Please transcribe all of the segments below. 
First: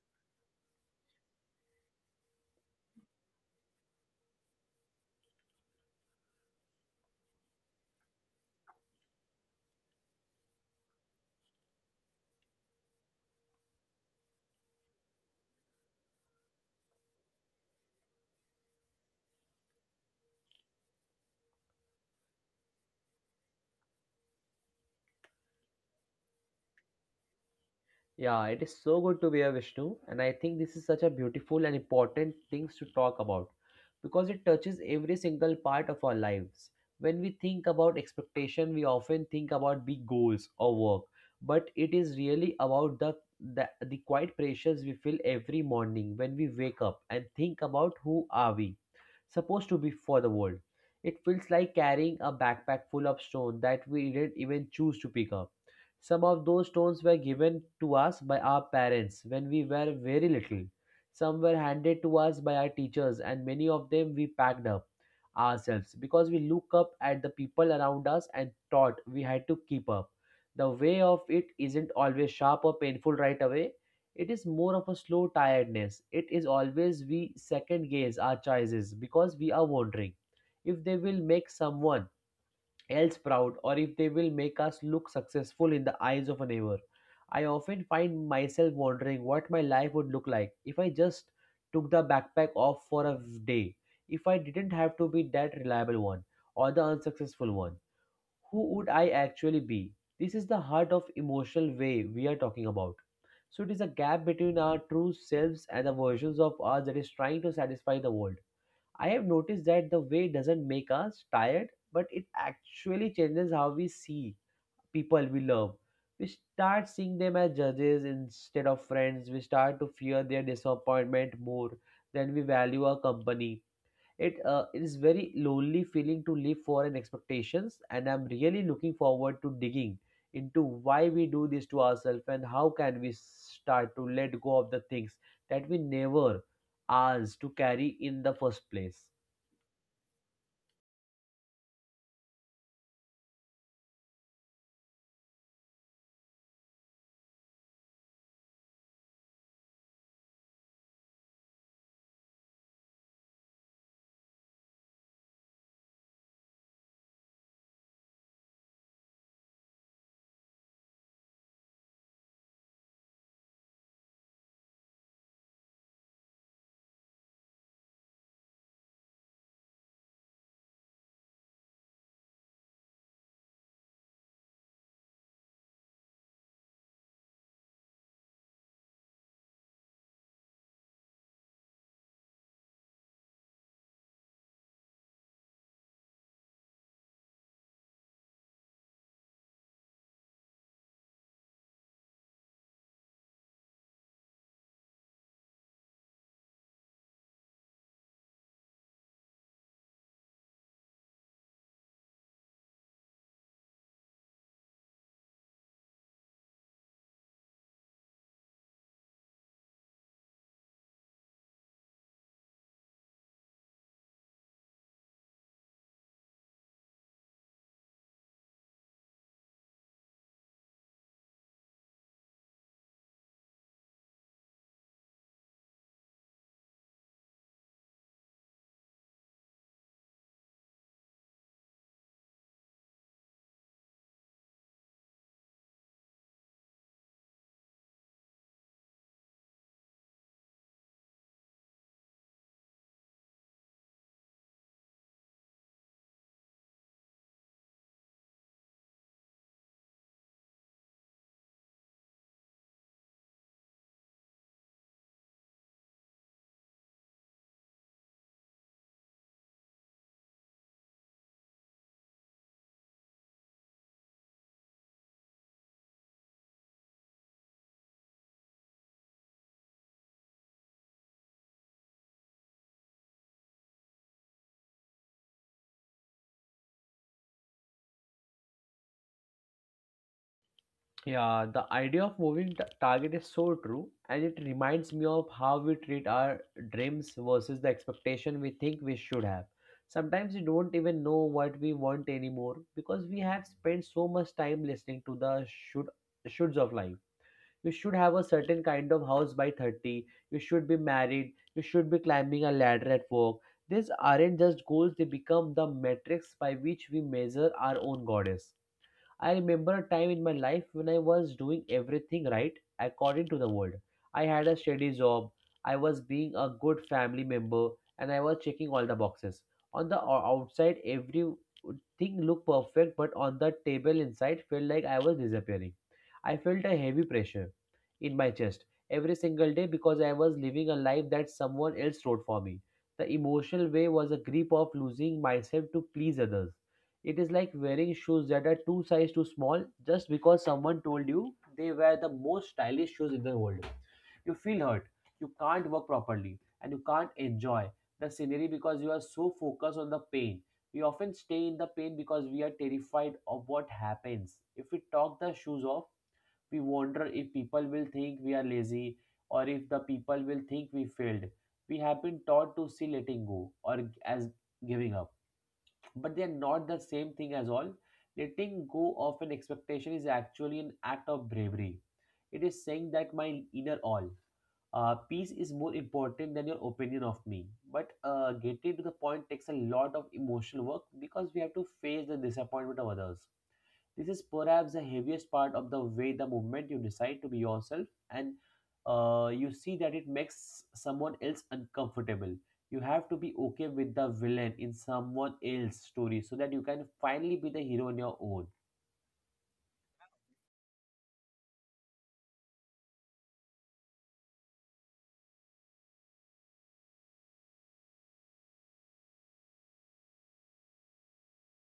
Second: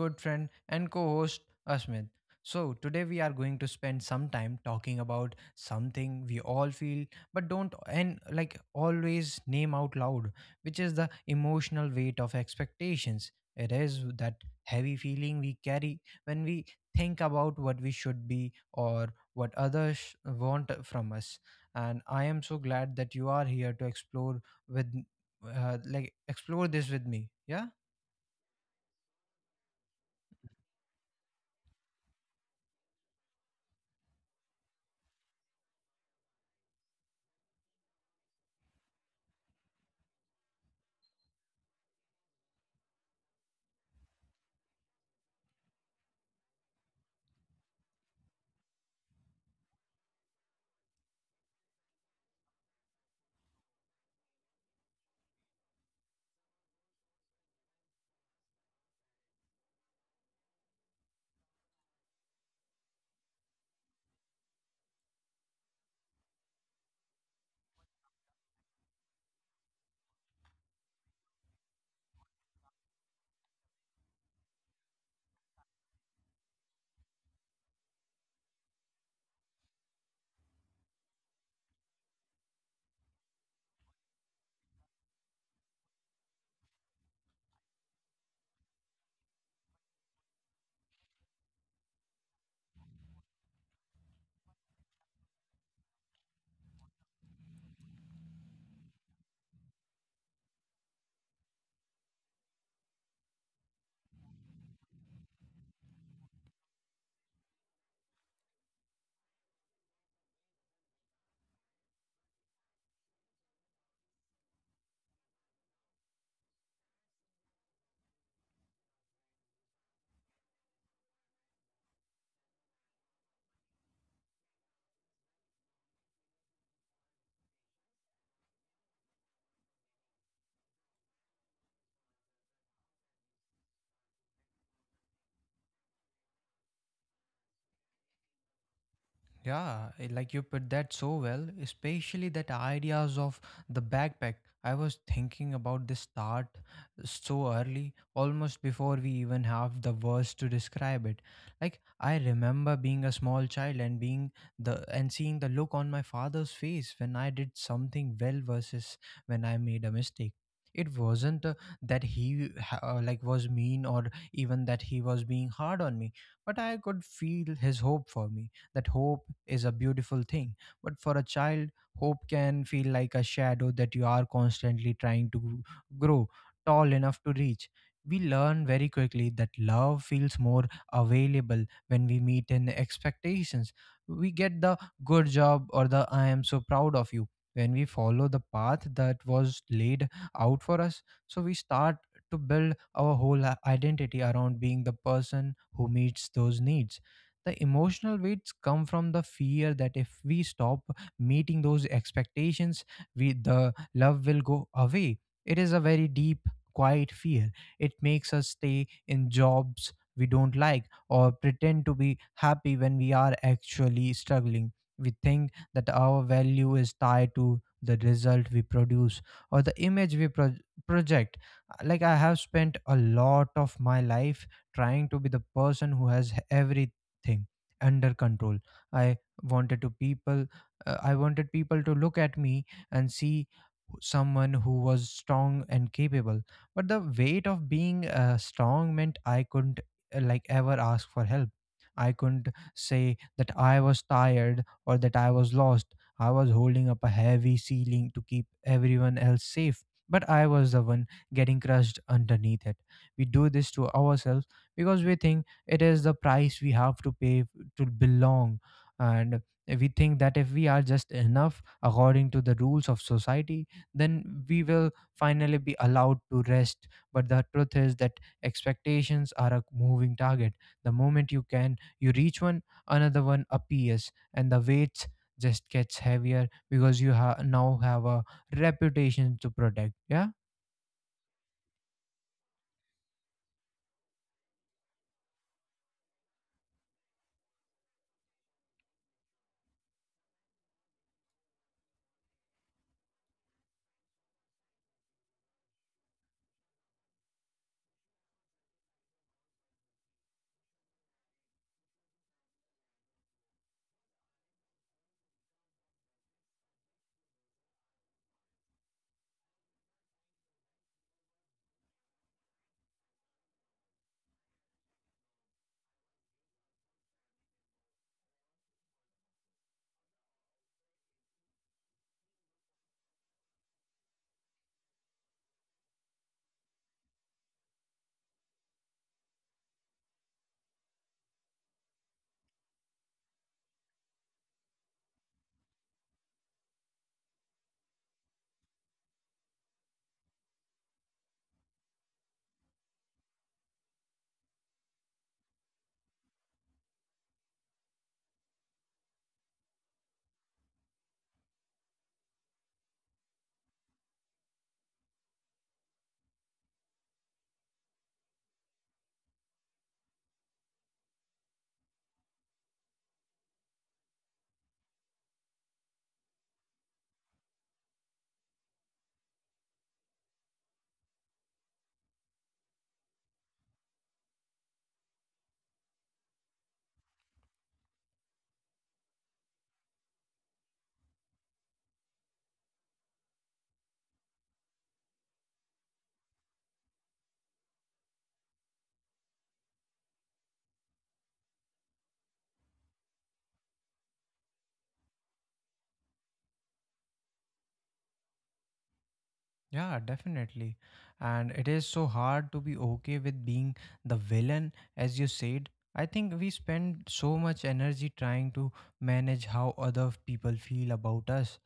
good friend and co host, Asmit. So, today we are going to spend some time talking about something we all feel but don't and like always name out loud, which is the emotional weight of expectations. It is that heavy feeling we carry when we think about what we should be or what others want from us, and I am so glad that you are here to explore with like explore this with me. Yeah. Yeah, it is so good to be here, Vishnu, and I think this is such a beautiful and important things to talk about because it touches every single part of our lives. When we think about expectation, we often think about big goals or work, but it is really about the quiet pressures we feel every morning when we wake up and think about who are we supposed to be for the world. It feels like carrying a backpack full of stone that we didn't even choose to pick up. Some of those stones were given to us by our parents when we were very little. Some were handed to us by our teachers, and many of them we packed up ourselves because we look up at the people around us and thought we had to keep up. The way of it isn't always sharp or painful right away. It is more of a slow tiredness. It is always we second guess our choices because we are wondering if they will make someone else proud or if they will make us look successful in the eyes of a neighbor. I often find myself wondering what my life would look like if I just took the backpack off for a day, if I didn't have to be that reliable one or the unsuccessful one. Who would I actually be? This is the heart of emotional way we are talking about. So it is a gap between our true selves and the versions of us that is trying to satisfy the world. I have noticed that the way doesn't make us tired, but it actually changes how we see people we love. We start seeing them as judges instead of friends. We start to fear their disappointment more than we value our company. It is very lonely feeling to live for an expectations, and I'm really looking forward to digging into why we do this to ourselves and how can we start to let go of the things that we never asked to carry in the first place. Yeah, like you put that so well, especially that ideas of the backpack. I was thinking about this start so early, almost before we even have the words to describe it. Like I remember being a small child and being the and seeing the look on my father's face when I did something well versus when I made a mistake. It wasn't like was mean or even that he was being hard on me, but I could feel his hope for me. That hope is a beautiful thing. But for a child, hope can feel like a shadow that you are constantly trying to grow tall enough to reach. We learn very quickly that love feels more available when we meet in expectations. We get the good job or the I am so proud of you when we follow the path that was laid out for us. So we start to build our whole identity around being the person who meets those needs. The emotional weights come from the fear that if we stop meeting those expectations, we the love will go away. It is a very deep, quiet fear. It makes us stay in jobs we don't like or pretend to be happy when we are actually struggling. We think that our value is tied to the result we produce or the image we project. Like I have spent a lot of my life trying to be the person who has everything thing under control. i wanted to people I wanted people to look at me and see someone who was strong and capable. But the weight of being strong meant I couldn't like ever ask for help. I couldn't say that I was tired or that I was lost. I was holding up a heavy ceiling to keep everyone else safe, but I was the one getting crushed underneath it. We do this to ourselves because we think it is the price we have to pay to belong. And we think that if we are just enough according to the rules of society, then we will finally be allowed to rest. But the truth is that expectations are a moving target. The moment you reach one, another one appears, and the weights just gets heavier because you now have a reputation to protect. Yeah. Yeah, the idea of moving target is so true, and it reminds me of how we treat our dreams versus the expectation we think we should have. Sometimes we don't even know what we want anymore because we have spent so much time listening to the shoulds of life. You should have a certain kind of house by 30, you should be married, you should be climbing a ladder at work. These aren't just goals, they become the metrics by which we measure our own goddess. I remember a time in my life when I was doing everything right according to the world. I had a steady job, I was being a good family member, and I was checking all the boxes. On the outside, everything looked perfect, but on the table inside, felt like I was disappearing. I felt a heavy pressure in my chest every single day because I was living a life that someone else wrote for me. The emotional way was a grip of losing myself to please others. It is like wearing shoes that are two sizes too small just because someone told you they were the most stylish shoes in the world. You feel hurt, you can't work properly, and you can't enjoy the scenery because you are so focused on the pain. We often stay in the pain because we are terrified of what happens. If we talk the shoes off, we wonder if people will think we are lazy or if the people will think we failed. We have been taught to see letting go or as giving up, but they are not the same thing as all. Letting go of an expectation is actually an act of bravery. It is saying that my inner all, peace is more important than your opinion of me. But getting to the point takes a lot of emotional work because we have to face the disappointment of others. This is perhaps the heaviest part of the way the moment you decide to be yourself and you see that it makes someone else uncomfortable. You have to be okay with the villain in someone else's story so that you can finally be the hero in your own. Yeah, definitely. And it is so hard to be okay with being the villain, as you said. I think we spend so much energy trying to manage how other people feel about us.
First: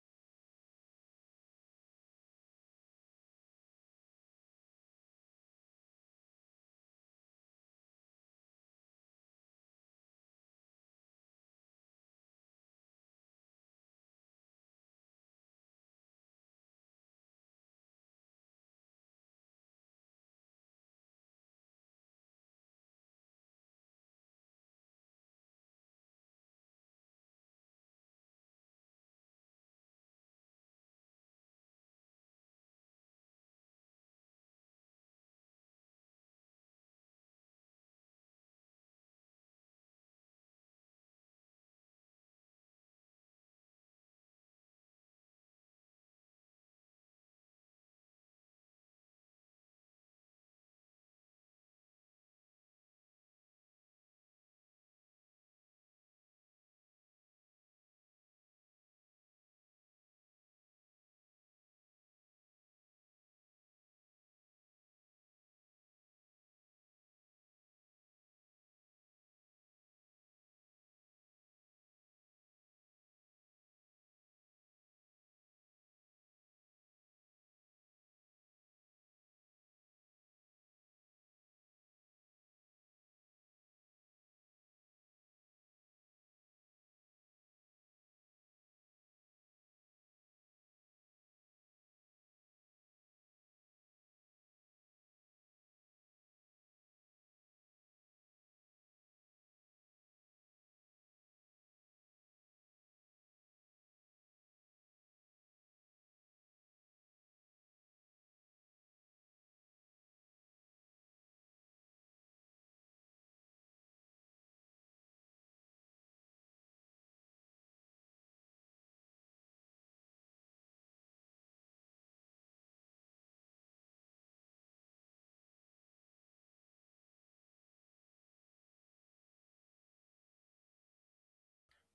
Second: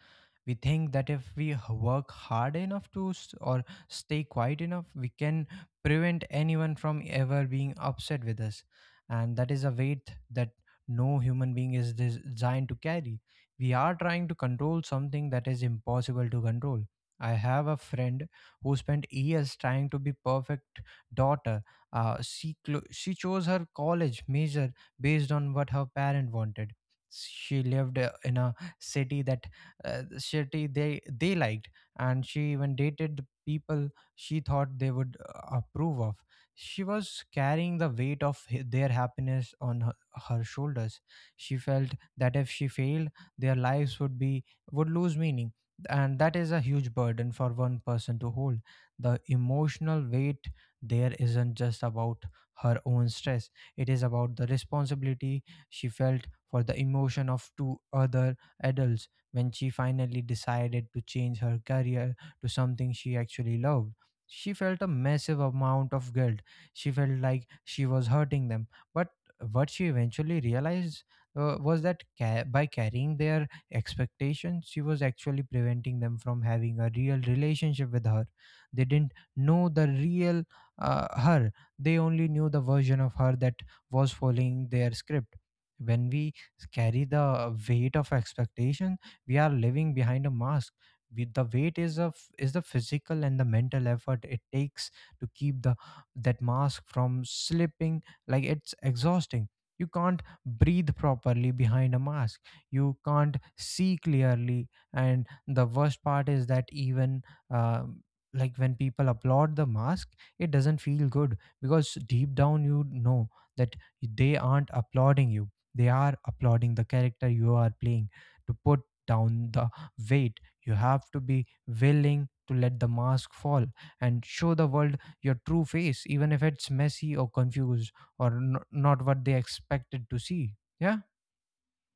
We think that if we work hard enough to s- or stay quiet enough, we can prevent anyone from ever being upset with us, and that is a weight that no human being is designed to carry. We are trying to control something that is impossible to control. I have a friend who spent years trying to be perfect daughter. She she chose her college major based on what her parent wanted. She lived in a city that city they liked, and she even dated the people she thought they would approve of. She was carrying the weight of their happiness on her shoulders. She felt that if she failed, their lives would be, would lose meaning. And that is a huge burden for one person to hold. The emotional weight there isn't just about her own stress. It is about the responsibility she felt for the emotion of two other adults. When she finally decided to change her career to something she actually loved, she felt a massive amount of guilt. She felt like she was hurting them. But what she eventually realized by carrying their expectations, she was actually preventing them from having a real relationship with her. They didn't know the real her. They only knew the version of her that was following their script. When we carry the weight of expectation, we are living behind a mask. We, the weight is of is the physical and the mental effort it takes to keep the that mask from slipping. Like, it's exhausting. You can't breathe properly behind a mask. You can't see clearly. And the worst part is that even um like when people applaud the mask, it doesn't feel good, because deep down you know that they aren't applauding you. They are applauding the character you are playing. To put down the weight, you have to be willing to let the mask fall and show the world your true face, even if it's messy or confused or not what they expected to see. Yeah.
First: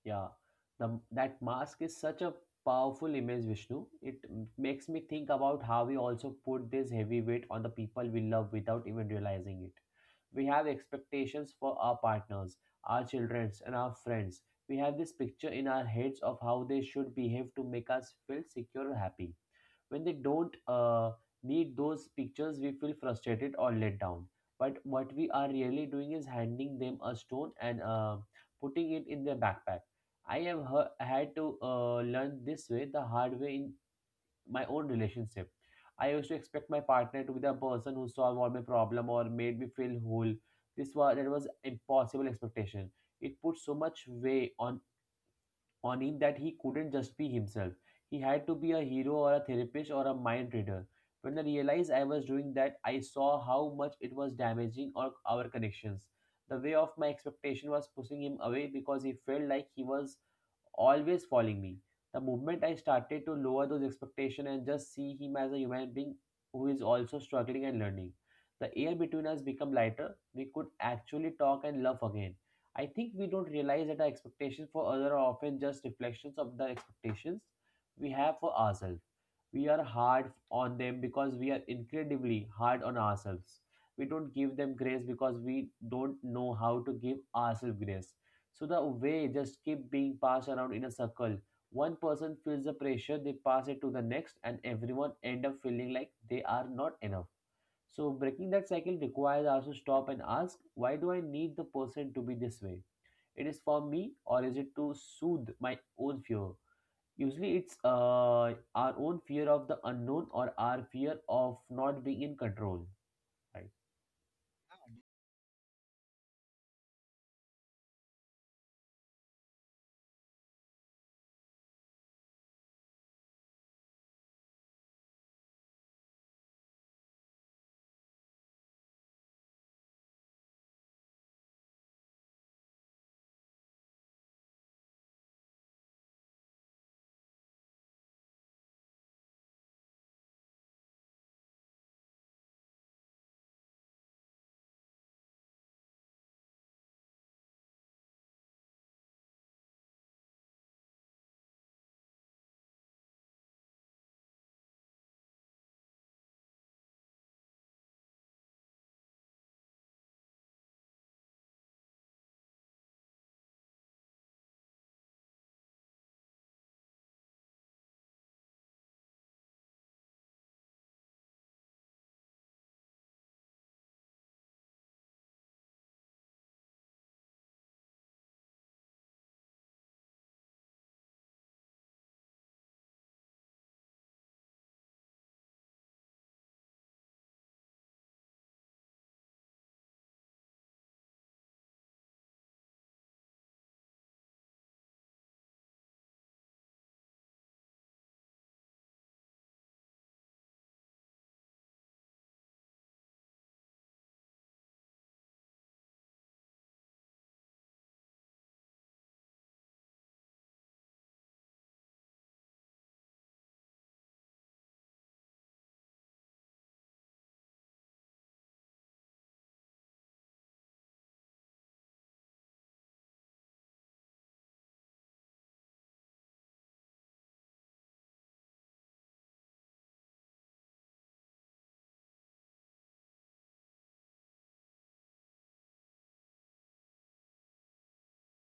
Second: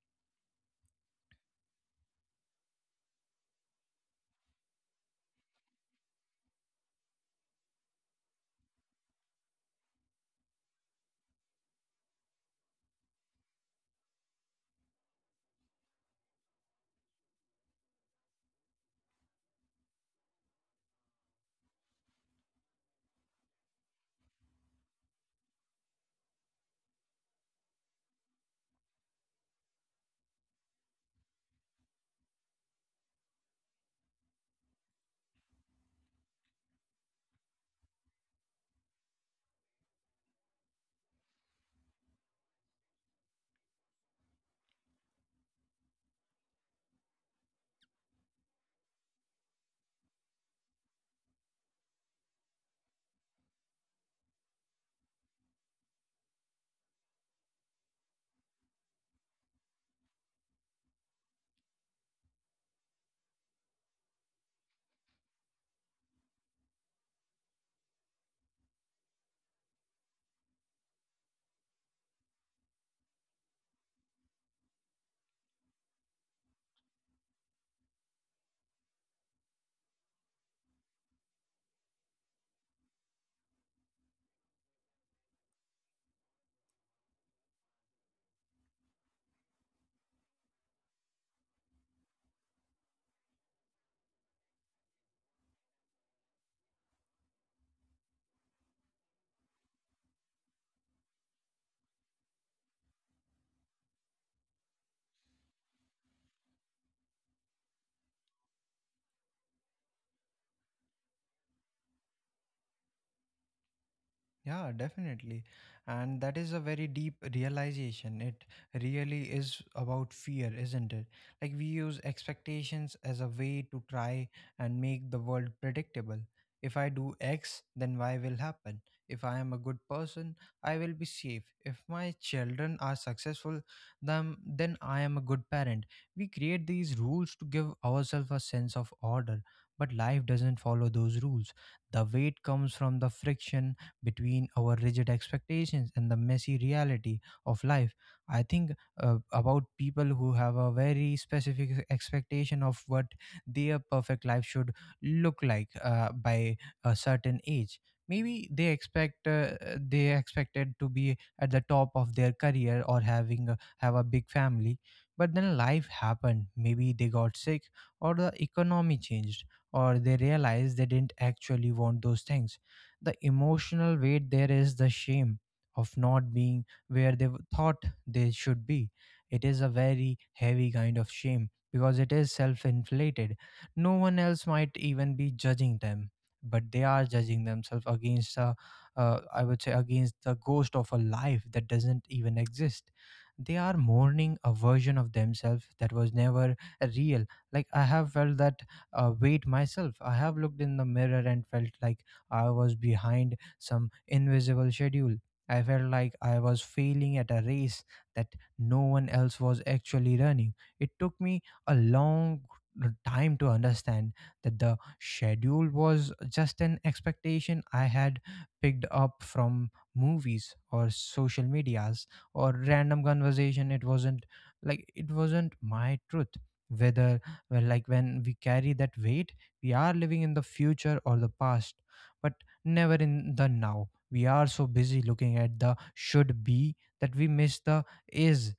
Yeah, that mask is such a powerful image, Vishnu. It makes me think about how we also put this heavy weight on the people we love without even realizing it. We have expectations for our partners, our children, and our friends. We have this picture in our heads of how they should behave to make us feel secure or happy when they don't meet those pictures we feel frustrated or let down, but what we are really doing is handing them a stone and, putting it in their backpack. I have had to learn this way the hard way in my own relationship. I used to expect my partner to be the person who solved all my problem or made me feel whole. This was that was impossible expectation. It put so much weight on him that he couldn't just be himself. He had to be a hero or a therapist or a mind reader. When I realized I was doing that, I saw how much it was damaging our connections. The way of my expectation was pushing him away because he felt like he was always following me. The moment I started to lower those expectations and just see him as a human being who is also struggling and learning, the air between us became lighter. We could actually talk and love again. I think we don't realize that our expectations for others are often just reflections of the expectations we have for ourselves. We are hard on them because we are incredibly hard on ourselves. We don't give them grace because we don't know how to give ourselves grace. So the way just keep being passed around in a circle. One person feels the pressure, they pass it to the next, and everyone end up feeling like they are not enough. So breaking that cycle requires us to stop and ask, why do I need the person to be this way? It is for me, or is it to soothe my own fear? Usually, it's our own fear of the unknown or our fear of not being in control. Right? Yeah, definitely. And that is a very deep realization. It really is about fear, isn't it? Like, we use expectations as a way to try and make the world predictable. If I do X, then Y will happen. If I am a good person, I will be safe. If my children are successful, then I am a good parent. We create these rules to give ourselves a sense of order, but life doesn't follow those rules. The weight comes from the friction between our rigid expectations and the messy reality of life. I think about people who have a very specific expectation of what their perfect life should look like by a certain age. Maybe they expect they expected to be at the top of their career or have a big family, but then life happened. Maybe they got sick or the economy changed or they realized they didn't actually want those things. The emotional weight there is the shame of not being where they thought they should be. It is a very heavy kind of shame because it is self inflated. No one else might even be judging them, but they are judging themselves against I would say against the ghost of a life that doesn't even exist. They are mourning a version of themselves that was never real. Like, I have felt that weight myself. I have looked in the mirror and felt like I was behind some invisible schedule. I felt like I was failing at a race that no one else was actually running. It took me a long time to understand that the schedule was just an expectation I had picked up from movies or social medias or random conversation. It wasn't my truth. Whether like when we carry that weight, we are living in the future or the past, but never in the now. We are so busy looking at the should be that we miss the is.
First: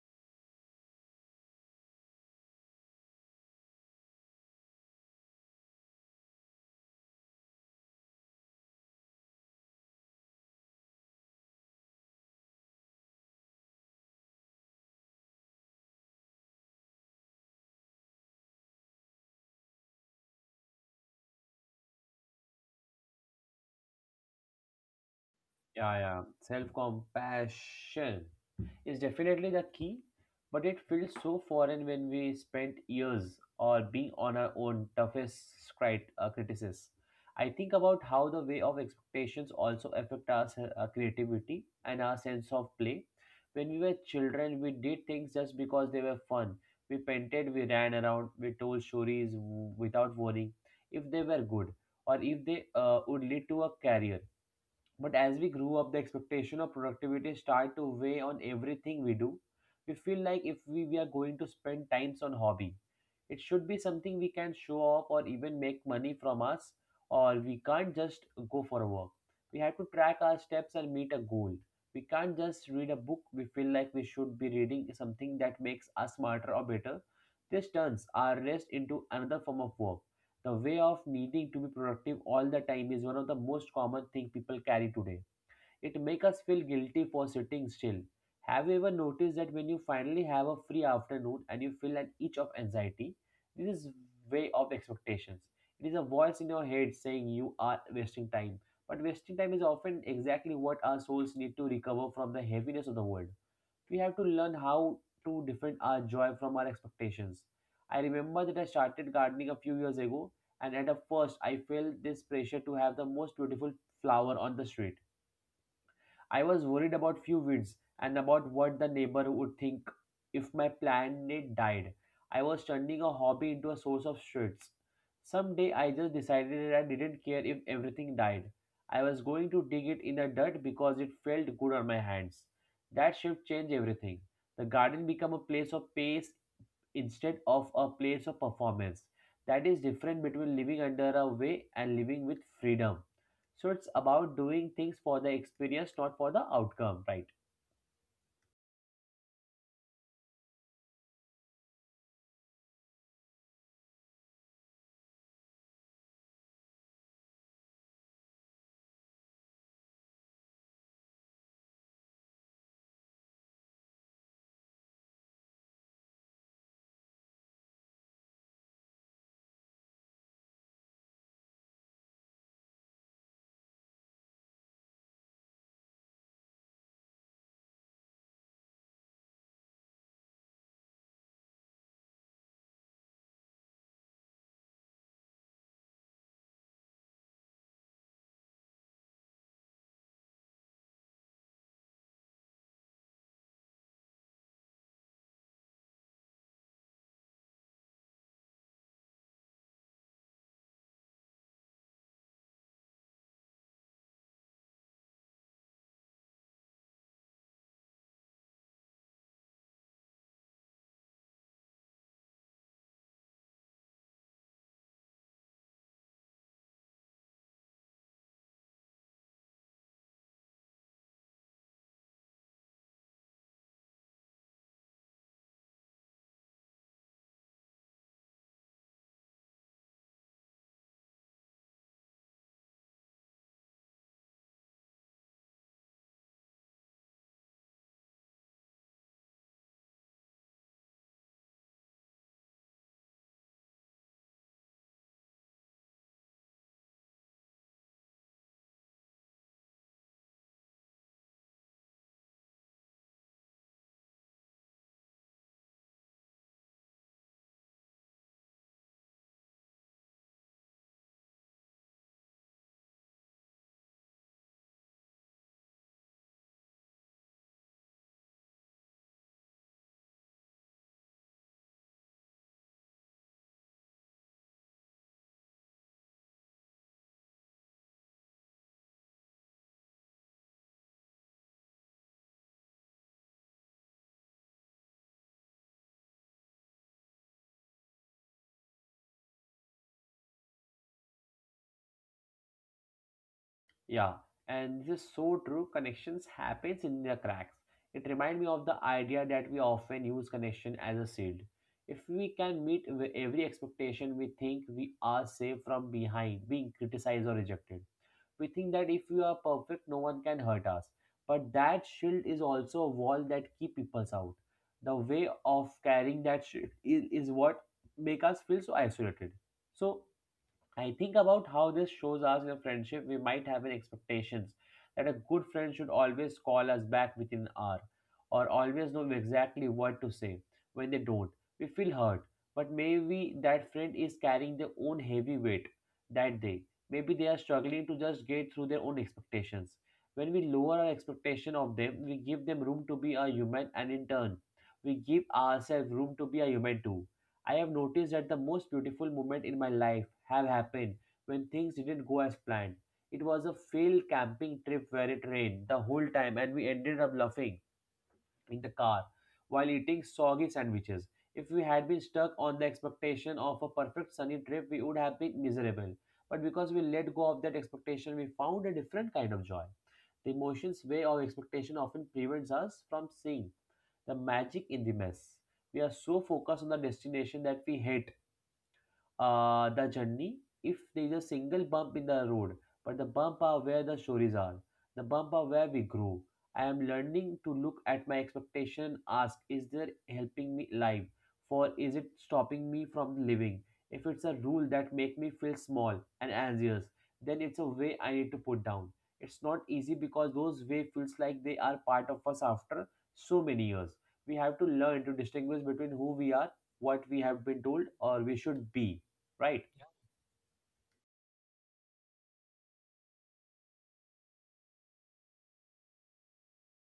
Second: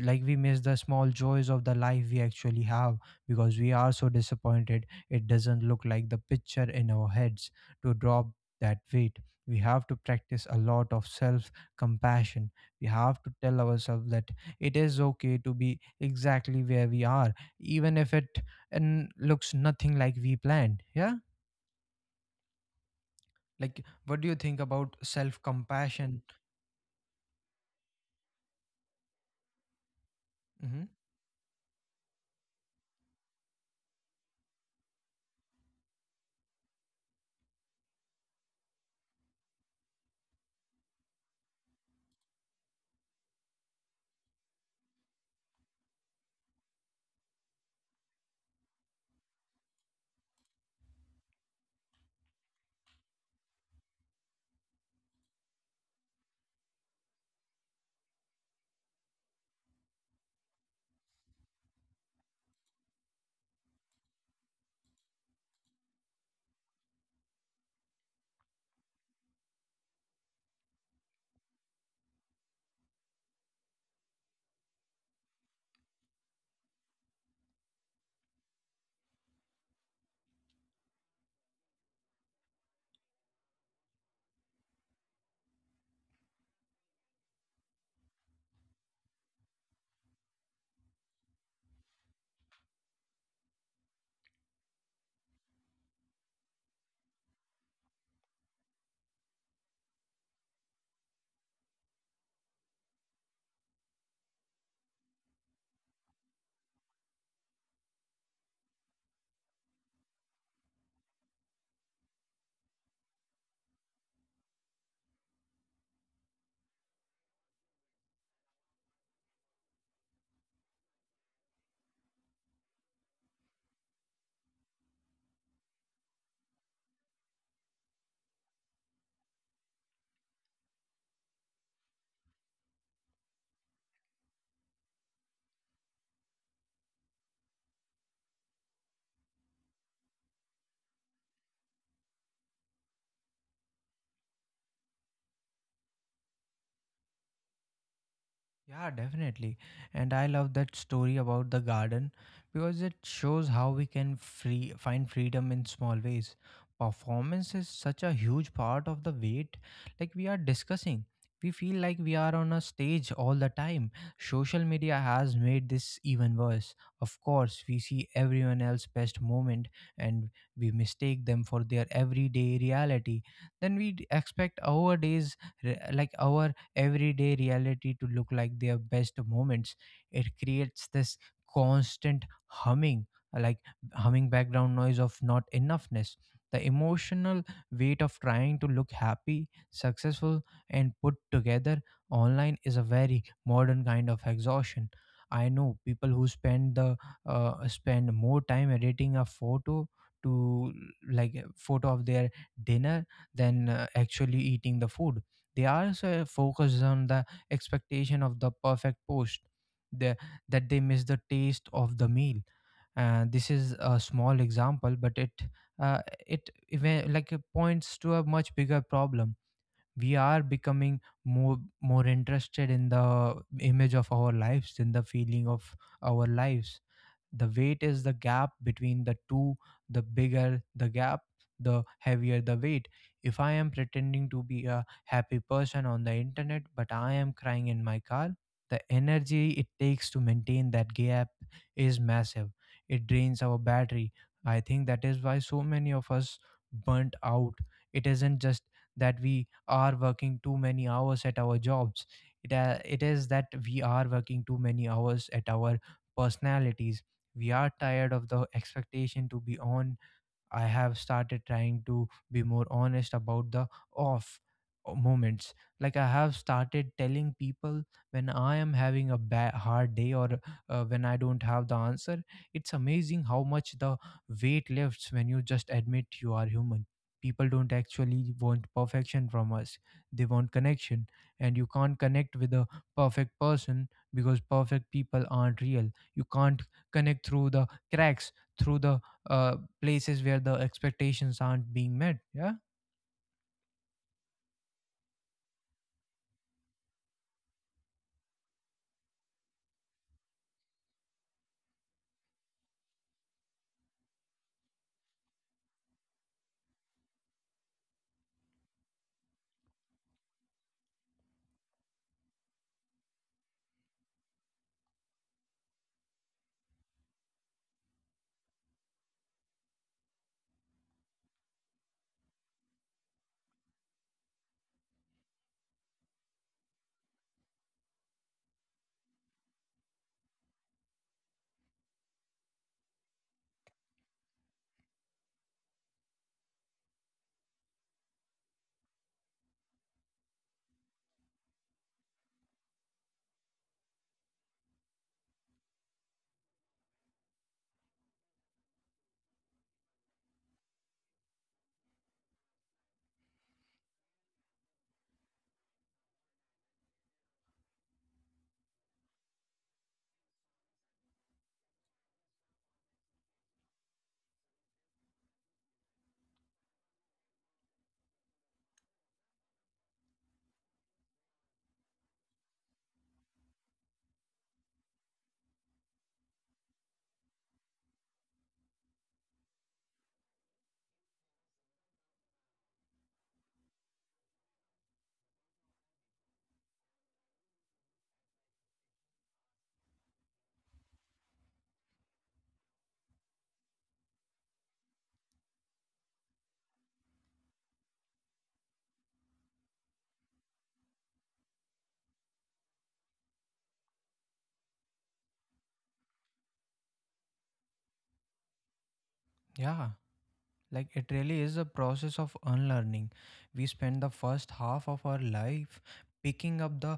Like, we miss the small joys of the life we actually have because we are so disappointed it doesn't look like the picture in our heads. To drop that weight, we have to practice a lot of self compassion. We have to tell ourselves that it is okay to be exactly where we are, even if it and looks nothing like we planned. Yeah. Like, what do you think about self Yeah, compassion? yeah. Self compassion is definitely the key, but it Hmm. feels so foreign when we spent years or being on our own toughest criticism. I think about how the way of expectations also affect our creativity and our sense of play. When we were children, we did things just because they were fun. We painted, we ran around, we told stories without worrying if they were good or if they would lead to a career, but as we grew up, the expectation of productivity start to weigh on everything we do. We feel like if we, we are going to spend times on hobby, it should be something we can show off or even make money from us, or we can't just go for a walk. We have to track our steps and meet a goal. We can't just read a book. We feel like we should be reading something that makes us smarter or better. This turns our rest into another form of work. The way of needing to be productive all the time is one of the most common thing people carry today. It makes us feel guilty for sitting still. Have you ever noticed that when you finally have a free afternoon and you feel an itch of anxiety? This is way of expectations. It is a voice in your head saying you are wasting time. But wasting time is often exactly what our souls need to recover from the heaviness of the world. We have to learn how to different our joy from our expectations. I remember that I started gardening a few years ago, and at the first, I felt this pressure to have the most beautiful flower on the street. I was worried about few weeds and about what the neighbor would think if my planet died. I was turning a hobby into a source of stress. Someday I just decided that I didn't care if everything died. I was going to dig it in the dirt because it felt good on my hands. That shift changed everything. The garden became a place of peace instead of a place of performance. That is different between living under a way and living with freedom. So it's about doing things for the experience, not for the outcome, right? Yeah, definitely. And I love that story about the garden because it shows how we can free find freedom in small ways. Performance is such a huge part of the weight, like we are discussing. We feel like we are on a stage all the time. Social media has made this even worse. Of course, we see everyone else's best moment, and we mistake them for their everyday reality. Then we expect our days like our everyday reality to look like their best moments. It creates this constant humming, like humming background noise of not enoughness. The emotional weight of trying to look happy, successful, and put together online is a very modern kind of exhaustion. I know people who spend more time editing a photo to like a photo of their dinner than actually eating the food. They are so focused on the expectation of the perfect post, the, that they miss the taste of the meal. This is a small example, but uh, it like points to a much bigger problem. We are becoming more more interested in the image of our lives than the feeling of our lives. The weight is the gap between the two. The bigger the gap, the heavier the weight. If I am pretending to be a happy person on the internet but I am crying in my car, the energy it takes to maintain that gap is massive. It drains our battery. I think that is why so many of us burnt out. It isn't just that we are working too many hours at our jobs, it is that we are working too many hours at our personalities. We are tired of the expectation to be on. I have started trying to be more honest about the off moments. Like, I have started telling people when I am having a bad, hard day, or when I don't have the answer. It's amazing how much the weight lifts when you just admit you are human. People don't actually want perfection from us. They want connection. And you can't connect with a perfect person because perfect people aren't real. You can't connect through the cracks, through the places where the expectations aren't being met. Yeah, Yeah, and this is so true. Connections happens in the cracks. It reminds me of the idea that we often use connection as a shield. If we can meet with every expectation, we think we are safe from behind being criticized or rejected. We think that if we are perfect, no one can hurt us. But that shield is also a wall that keep people out. The way of carrying that shield is what make us feel so isolated. So I think about how this shows us in a friendship we might have in expectations that a good friend should always call us back within an hour or always know exactly what to say. When they don't, we feel hurt. But maybe that friend is carrying their own heavy weight that day. Maybe they are struggling to just get through their own expectations. When we lower our expectation of them, we give them room to be a human and in turn, we give ourselves room to be a human too. I have noticed that the most beautiful moments in my life have happened when things didn't go as planned. It was a failed camping trip where it rained the whole time and we ended up laughing in the car while eating soggy sandwiches. If we had been stuck on the expectation of a perfect sunny trip, we would have been miserable. But because we let go of that expectation, we found a different kind of joy. The emotions way of expectation often prevents us from seeing the magic in the mess. We are so focused on the destination that we hate the journey if there is a single bump in the road, but the bump are where the stories are. The bump are where we grow. I am learning to look at my expectation, ask, is there helping me live? For is it stopping me from living? If it's a rule that make me feel small and anxious, then it's a way I need to put down. It's not easy because those way feels like they are part of us after so many years. We have to learn to distinguish between who we are, what we have been told, or we should be, right? yeah. Like, it really is a process of unlearning. We spend the first half of our life picking up the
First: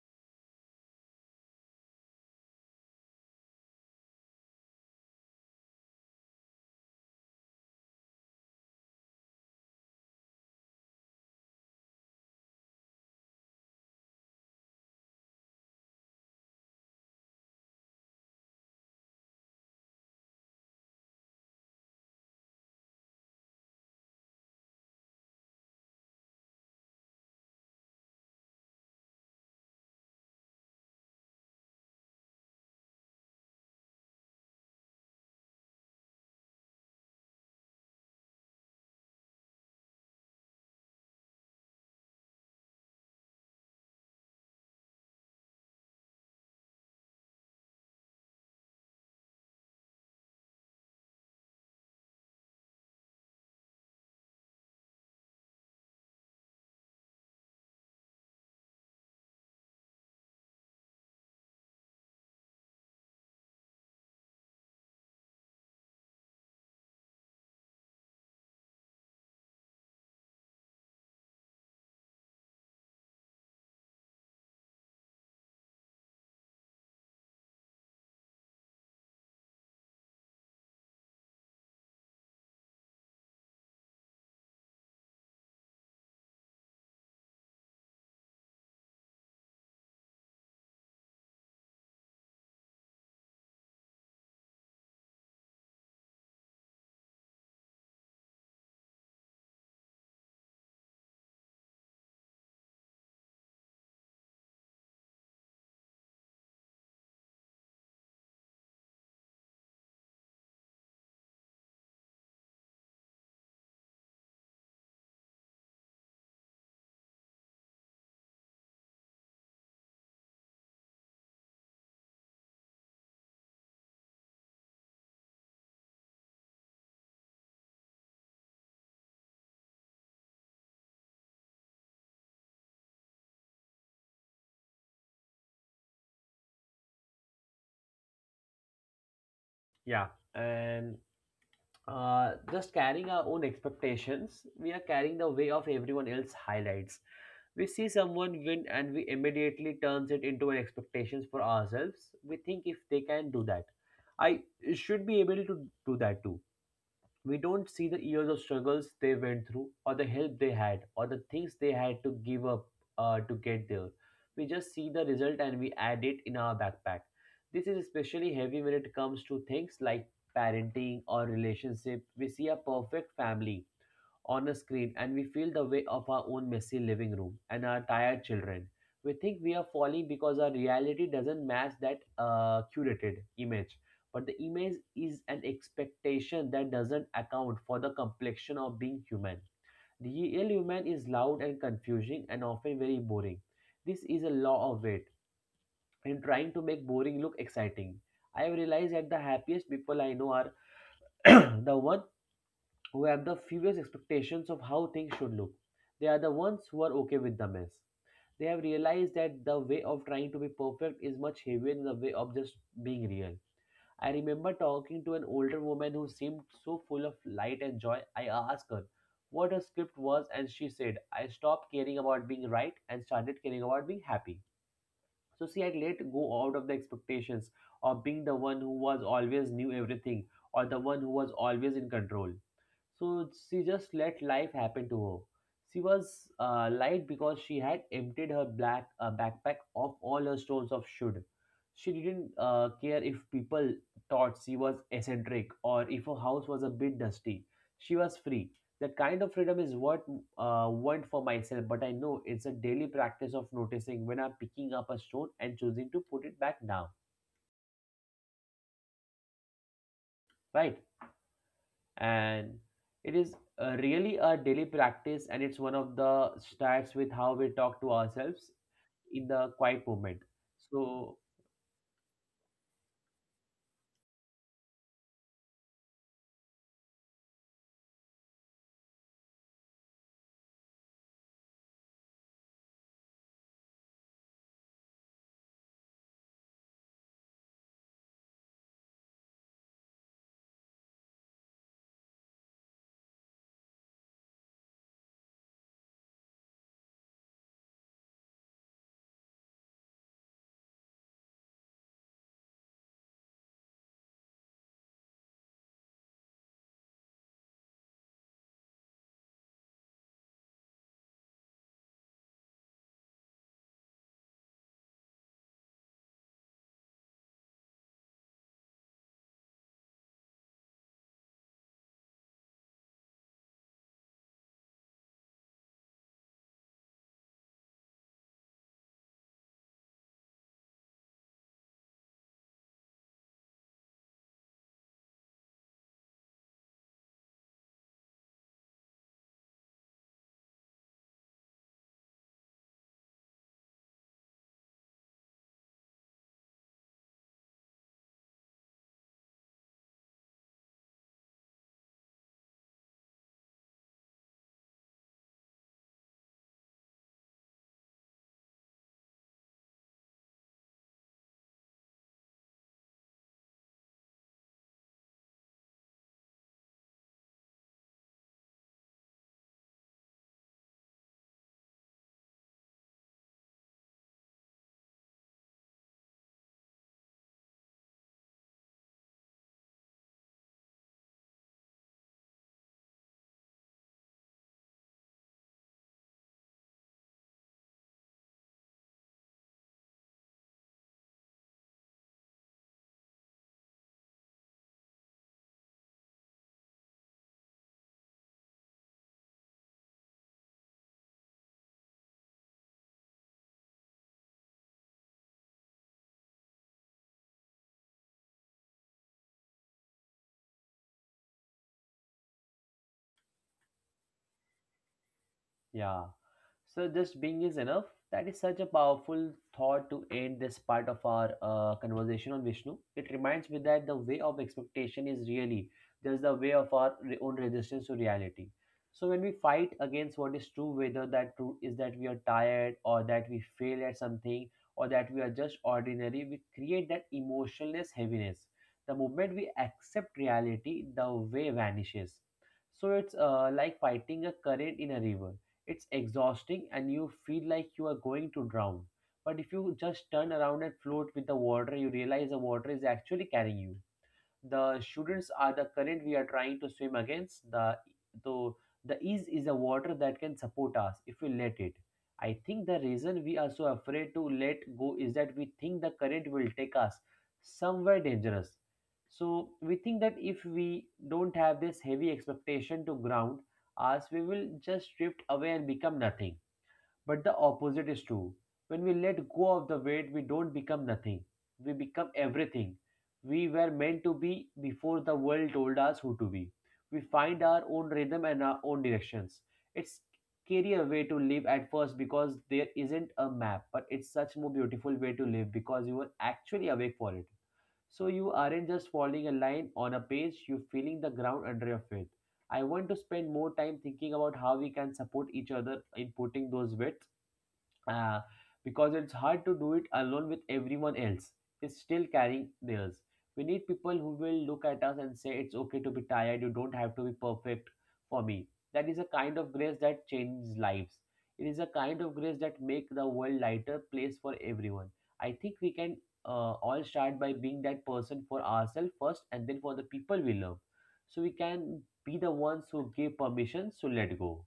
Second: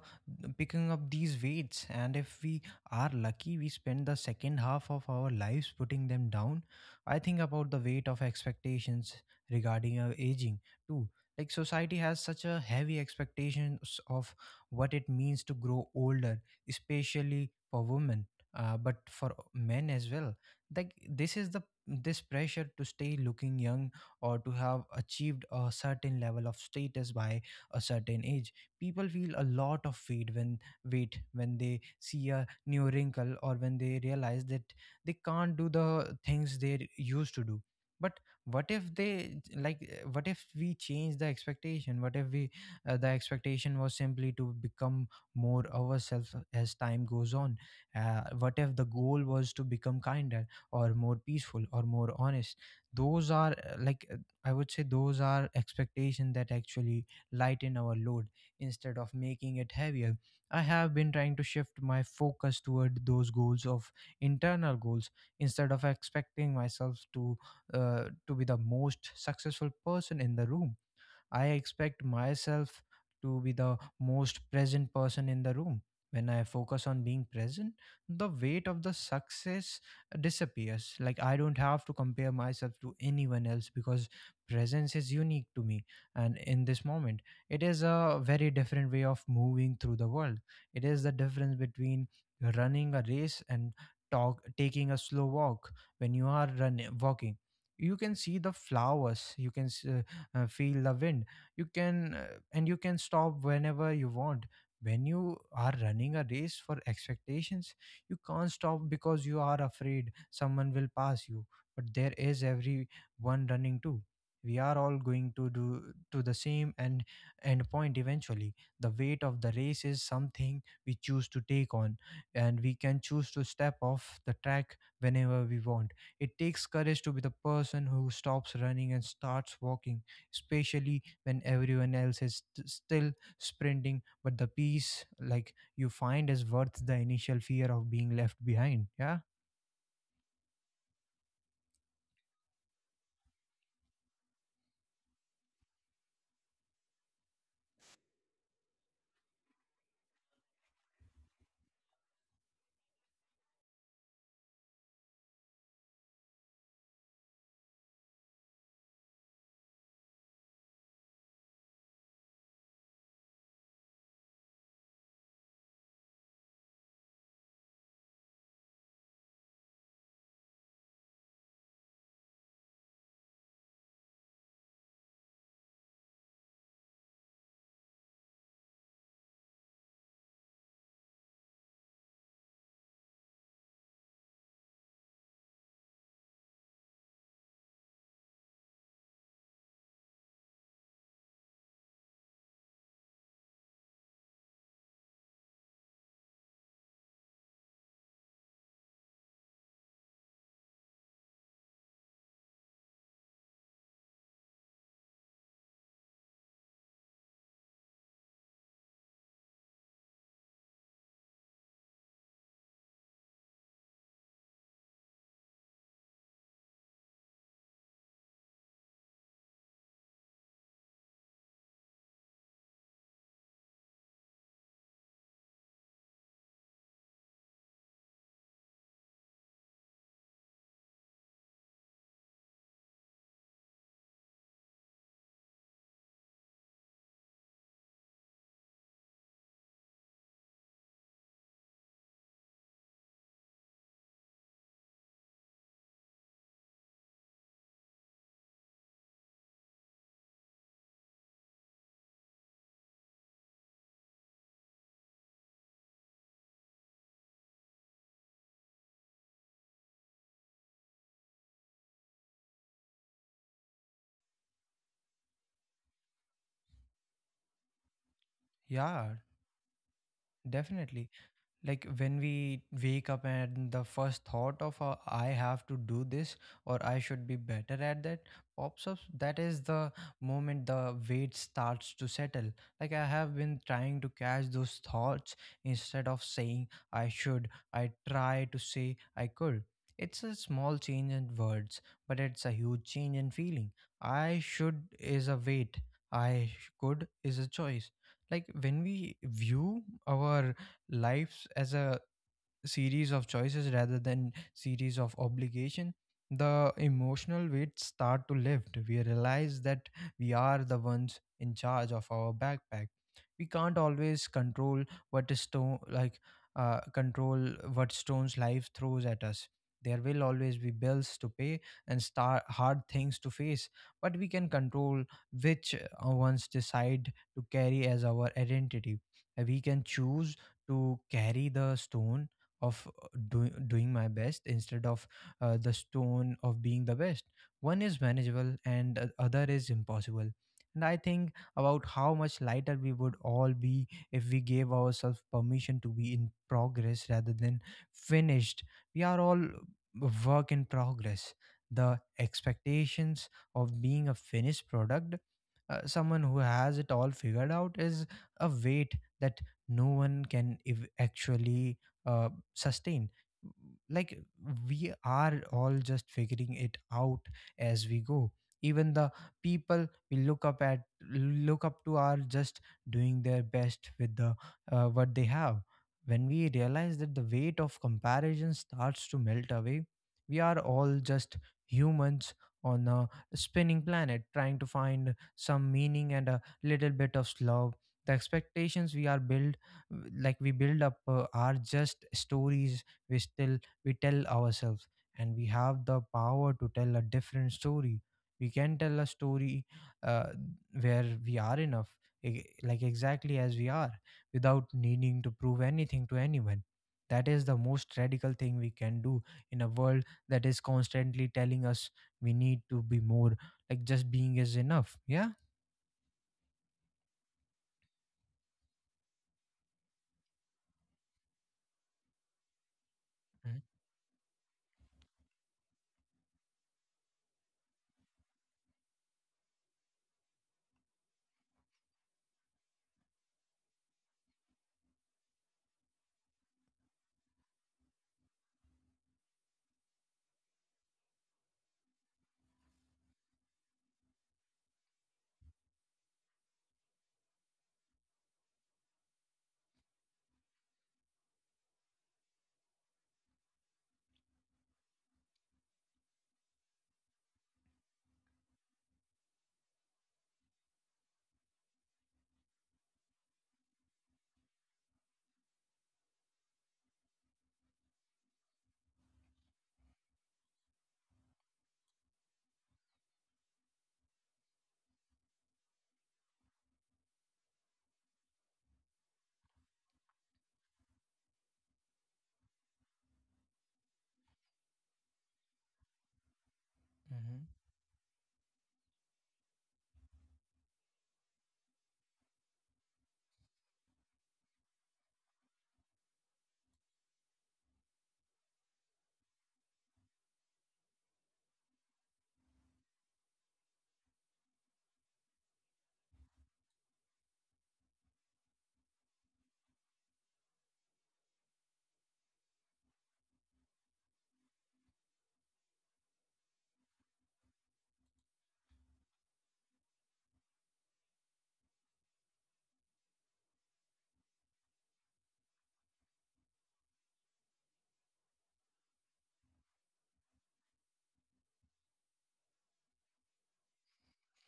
picking up these weights, and if we are lucky, we spend the second half of our lives putting them down. I think about the weight of expectations regarding our aging too. Like, society has such a heavy expectations of what it means to grow older, especially for women, but for men as well. Like this is the This pressure to stay looking young or to have achieved a certain level of status by a certain age. People feel a lot of weight when they see a new wrinkle, or when they realize that they can't do the things they used to do. But what if they like what if we change the expectation? What if we the expectation was simply to become more ourselves as time goes on? What if the goal was to become kinder, or more peaceful, or more honest? Those are I would say those are expectations that actually lighten our load instead of making it heavier. I have been trying to shift my focus toward those goals of internal goals, instead of expecting myself to be the most successful person in the room. I expect myself to be the most present person in the room. When I focus on being present, the weight of the success disappears. Like, I don't have to compare myself to anyone else because presence is unique to me. And in this moment, it is a very different way of moving through the world. It is the difference between running a race and taking a slow walk. When you are running, walking, you can see the flowers, you can feel the wind. You can and you can stop whenever you want. When you are running a race for expectations, you can't stop because you are afraid someone will pass you. But there is every one running too. We are all going to do to the same end point eventually. The weight of the race is something we choose to take on, and we can choose to step off the track whenever we want. It takes courage to be the person who stops running and starts walking, especially when everyone else is still sprinting. But the peace like you find is worth the initial fear of being left behind. Yeah, Yeah. And just carrying our own expectations, we are carrying the way of everyone else's highlights. We see someone win and we immediately turns it into an expectations for ourselves. We think if they can do that, I should be able to do that too. We don't see the years of struggles they went through, or the help they had, or the things they had to give up to get there. We just see the result and we add it in our backpack. This is especially heavy when it comes to things like parenting or relationship. We see a perfect family on a screen and we feel the weight of our own messy living room and our tired children. We think we are falling because our reality doesn't match that curated image. But the image is an expectation that doesn't account for the complexion of being human. The real human is loud and confusing and often very boring. This is a law of weight and trying to make boring look exciting. I have realized that the happiest people I know are the ones who have the furious expectations of how things should look. They are the ones who are okay with the mess. They have realized that the way of trying to be perfect is much heavier than the way of just being real. I remember talking to an older woman who seemed so full of light and joy. I asked her what her script was, and she said, I stopped caring about being right and started caring about being happy. So, see, I let go out of the expectations of being the one who was always knew everything or the one who was always in control. So she just let life happen to her. She was light because she had emptied her black backpack of all her stores of should. She didn't care if people thought she was eccentric or if her house was a bit dusty. She was free. That kind of freedom is what want for myself, but I know it's a daily practice of noticing when I'm picking up a stone and choosing to put it back now. Right? And it is really a daily practice, and it's one of the starts with how we talk to ourselves yeah, in the quiet moment. definitely. So Like, when we wake up and the first thought of I have to do this, or I should be better at that pops up, that is the moment the weight starts to settle. Like, I have been trying to catch those thoughts. Instead of saying I should, I try to say I could. It's a small change in words, but it's a huge change in feeling. I should is a weight. I could is a choice. Like, when we view our lives as a series of choices rather than series of obligation, the emotional weight start to lift. We realize that we are the ones in charge of our backpack. We can't always control what is stone like control what stone's life throws at us. There will always be bills to pay and star hard things to face. But we can control which ones decide to carry as our identity. We can choose to carry the stone of doing my best, instead of the stone of being the best. One is manageable and the other is impossible. And I think about how much lighter we would all be if we gave ourselves permission to be in progress rather than finished. We are all work in progress. The expectations of being a finished product, someone who has it all figured out, is a weight that no one can actually sustain. Like, we are all just figuring it out as we go. Even the people we look up to are just doing their best with the what they have. When we realize that, the weight of comparison starts to melt away. We are all just humans on a spinning planet trying to find some meaning and a little bit of love. The expectations we are built, like, we build up are just stories we still we tell ourselves. And we have the power to tell a different story. We can tell a story uh, where we are enough, exactly as we are, without needing to prove anything to anyone. That is the most radical thing we can do in a world that is constantly telling us we need to be more. Like, just being is enough. Yeah. yeah. So just being is enough. That is such a powerful thought to end this part of our conversation on Vishnu. It reminds me that the way of expectation is really just the way of our own resistance to reality. So when we fight against what is true, whether that true is that we are tired or that we fail at something or that we are just ordinary, we create that emotionless heaviness. The moment we accept reality, the way vanishes. So it's like fighting a current in a river. It's exhausting and you feel like you are going to drown. But if you just turn around and float with the water, you realize the water is actually carrying you. The students are the current we are trying to swim against the, so the ease is a water that can support us if we let it. I think the reason we are so afraid to let go is that we think the current will take us somewhere dangerous. So we think that if we don't have this heavy expectation to ground us, we will just drift away and become nothing, but the opposite is true. When we let go of the weight, we don't become nothing. We become everything. We were meant to be before the world told us who to be. We find Hmm. our own rhythm and our own directions. It's scarier way to live at first because there isn't a map, but it's such more beautiful way to live because you are actually awake for it. So you aren't just following a line on a page, you're feeling the ground under your feet. I want to spend more time thinking about how we can support each other in putting those weights, uh, because it's hard to do it alone with everyone else is still carrying theirs. We need people who will look at us and say, It's okay to be tired, you don't have to be perfect for me. That is a kind of grace that changes lives. It is a kind of grace that make the world lighter place for everyone. I think we can all start by being that person for ourselves first and then for the people we love. So we can be the ones who give permission to let go.